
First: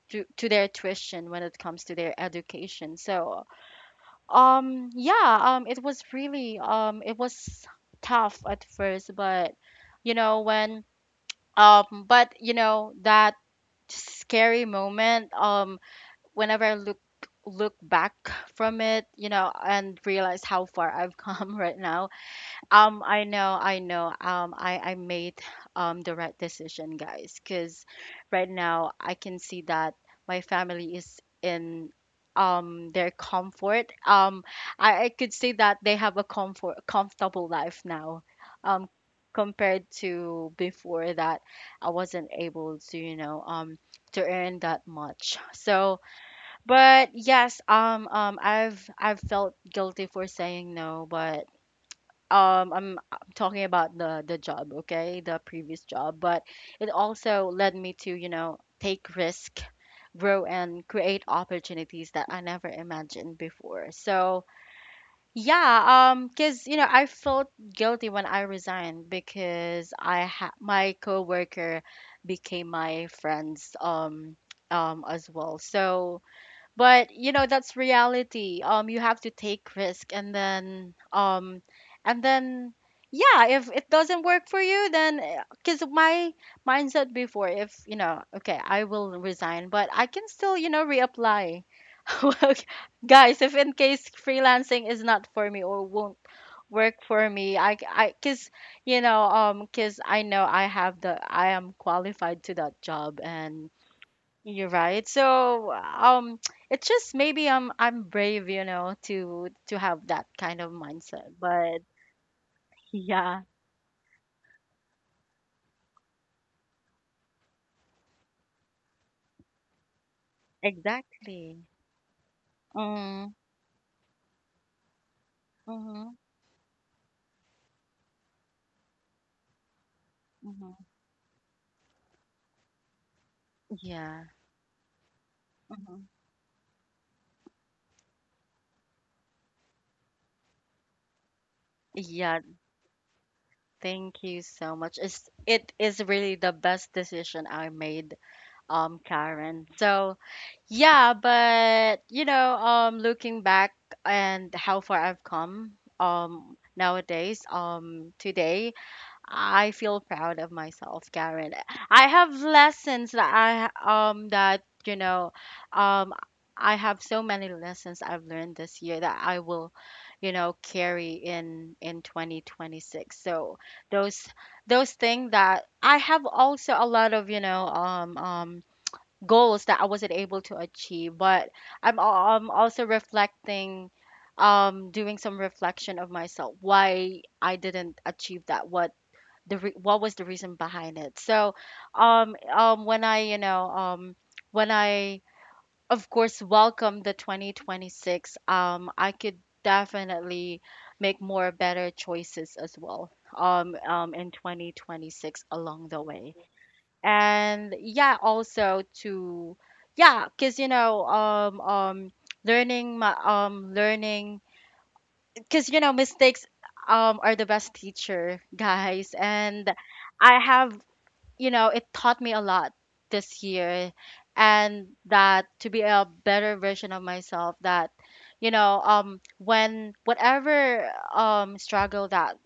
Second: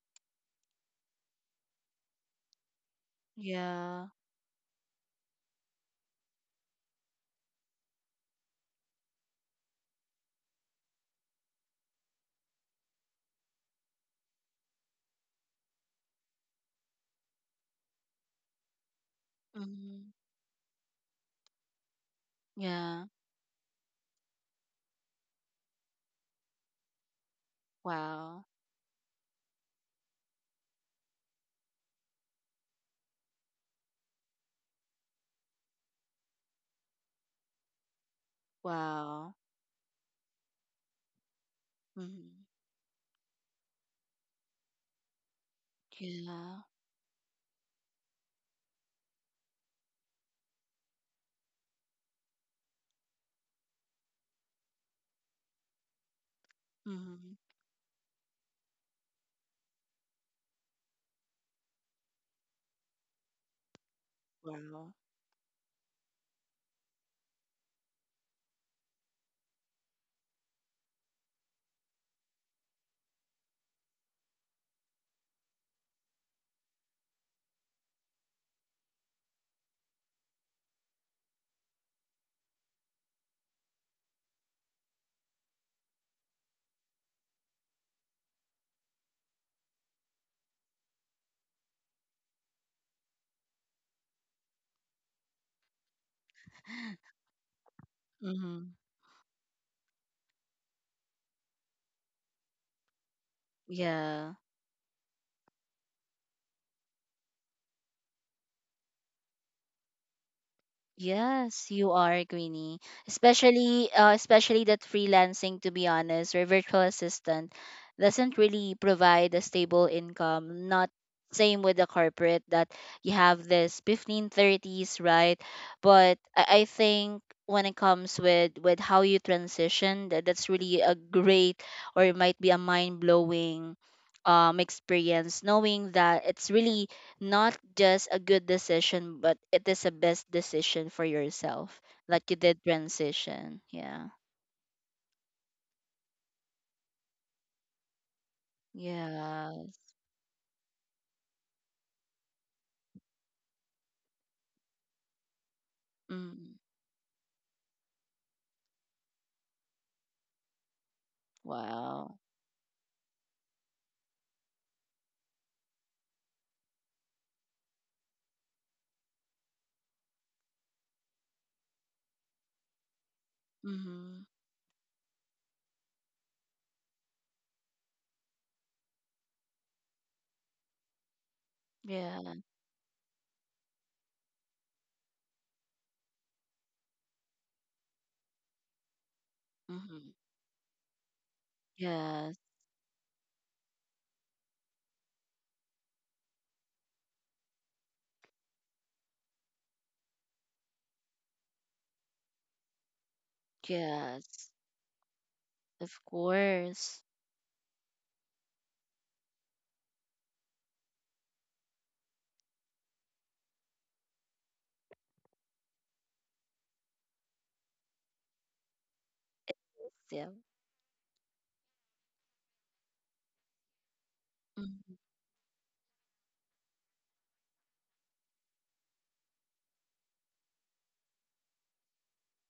Speaker 1: to their tuition when it comes to their education. So
Speaker 2: Yeah.
Speaker 1: yeah, it was really, it was tough at first, but you know, when but you know, that scary moment, whenever I look back from it, you know, and
Speaker 2: Mm-hmm.
Speaker 1: realize how far I've come right now,
Speaker 2: Yeah.
Speaker 1: I know, I made the right decision, guys, because
Speaker 2: Wow.
Speaker 1: right now I can see that my family is in their comfort. I could see that they have a comfortable life now, um,
Speaker 2: Wow.
Speaker 1: compared to before that I wasn't
Speaker 2: Mhm.
Speaker 1: able to, you know, to earn that much. So
Speaker 2: Yeah.
Speaker 1: but yes, I've felt guilty for saying no, but I'm talking about the job, okay, the previous job, but it
Speaker 2: Mhm.
Speaker 1: also led me to, you know, take risk, grow, and create opportunities that I never imagined before. So
Speaker 2: Wow.
Speaker 1: yeah, because you know, I felt guilty when I resigned, because I ha my coworker became my friends, as well. So but you know, that's reality. You have to take risk, and then yeah, if it doesn't work for you, then because my mindset before, if you know, okay, I will resign, but I can still, you know, reapply. Well, guys, if in case freelancing is not for me, or won't work for me, I because
Speaker 2: Mhm.
Speaker 1: you know, because I know I have the, I am qualified to that job, and
Speaker 2: Yeah.
Speaker 1: you're right. So it's just maybe I'm brave, you know, to have that kind of mindset.
Speaker 2: Yes,
Speaker 1: But
Speaker 2: you are, Greenie.
Speaker 1: yeah,
Speaker 2: Especially, especially that freelancing, to be honest, or virtual assistant doesn't really provide a stable income. Not
Speaker 1: exactly.
Speaker 2: same with the corporate that you
Speaker 1: Mm,
Speaker 2: have this 1530s, right? But
Speaker 1: mm-hmm,
Speaker 2: I think when it comes with how you transition, that, that's really
Speaker 1: mm-hmm.
Speaker 2: a great, or it might be a mind blowing
Speaker 1: Yeah.
Speaker 2: experience, knowing
Speaker 1: Mm-hmm.
Speaker 2: that it's really not just a good decision, but it is a best decision for yourself. Like you
Speaker 1: Yeah,
Speaker 2: did transition. Yeah.
Speaker 1: thank you so much. It's it is really the best decision I made, Karen.
Speaker 2: Yes.
Speaker 1: So yeah, but you know, looking back and how far I've come,
Speaker 2: Mm.
Speaker 1: nowadays, today I feel proud of myself, Karen. I
Speaker 2: Wow.
Speaker 1: have lessons that I that you know um I have so many lessons I've learned this year that I will, you know, carry in 2026. So
Speaker 2: Mm-hmm.
Speaker 1: those those things that I have, also a lot of, you know, goals that I wasn't able to achieve, but I'm
Speaker 2: Yeah.
Speaker 1: al- I'm also reflecting, doing some reflection of myself why I didn't achieve that, what what
Speaker 2: Mm-hmm.
Speaker 1: was the reason behind it. So
Speaker 2: Yes.
Speaker 1: when I when I, of course, welcome the 2026, I could definitely make more better choices as well, in
Speaker 2: Yes.
Speaker 1: 2026 along
Speaker 2: Of
Speaker 1: the way.
Speaker 2: course.
Speaker 1: And yeah, also to, yeah, cuz you know, learning my, learning cuz you know, mistakes are the best teacher, guys,
Speaker 2: It
Speaker 1: and
Speaker 2: is. Yeah.
Speaker 1: I have, you know, it taught me a lot this year, and
Speaker 2: Mm-hmm.
Speaker 1: that to be a better version of myself, that you know, when whatever struggle that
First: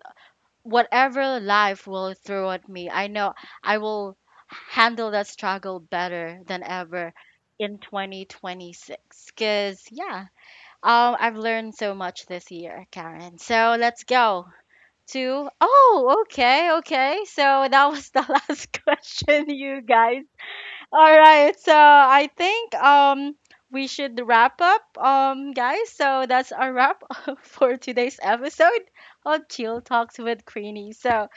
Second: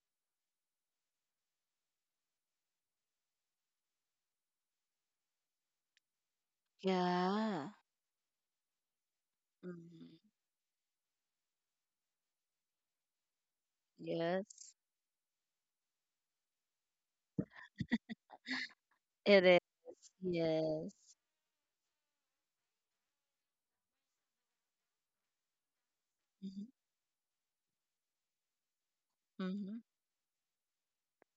Speaker 1: whatever life will throw at me, I know I will handle that struggle better than ever
Speaker 2: Yeah.
Speaker 1: in 2026. Because yeah,
Speaker 2: Mm-hmm.
Speaker 1: I've learned so much this year, Karen, so let's
Speaker 2: Yes.
Speaker 1: go. Two. Oh, okay, okay. So that was the last
Speaker 2: It
Speaker 1: question,
Speaker 2: is.
Speaker 1: you guys.
Speaker 2: Yes.
Speaker 1: All right. So I think we should wrap up, guys. So that's
Speaker 2: Mm-hmm.
Speaker 1: our wrap for today's episode of
Speaker 2: Mm-hmm.
Speaker 1: Chill Talks with Queenie. So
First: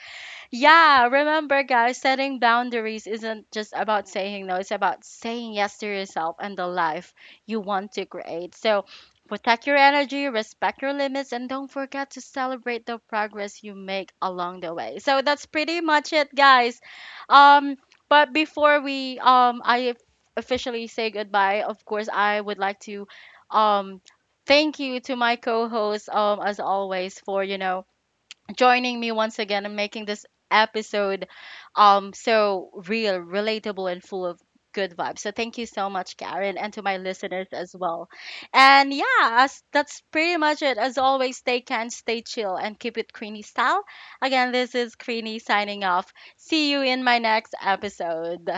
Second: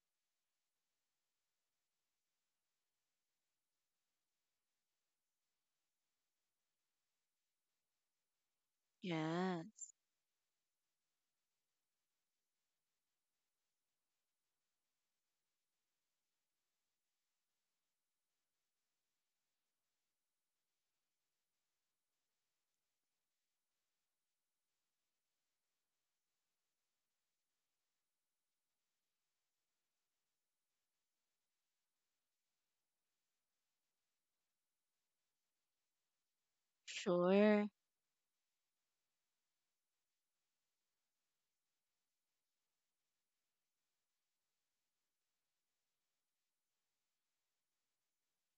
Speaker 1: yeah, remember, guys, setting boundaries isn't just about saying no, it's about saying yes to yourself and the life you want to create. So protect your
Speaker 2: Yes.
Speaker 1: energy, respect your limits, and don't forget to celebrate the progress you make along the way. So that's pretty much it, guys. Um, but before we, I officially say goodbye, of course, I would like to, um, thank you to my co-host, as always, for, you know, joining me once again and making this episode so real, relatable, and full of good vibes. So thank you so much, Karen, and to my listeners
Speaker 2: Sure.
Speaker 1: as well. And yeah, as that's pretty much it. As always, stay can, stay chill, and keep it Queenie style. Again, this is Queenie signing off. See you in my next episode.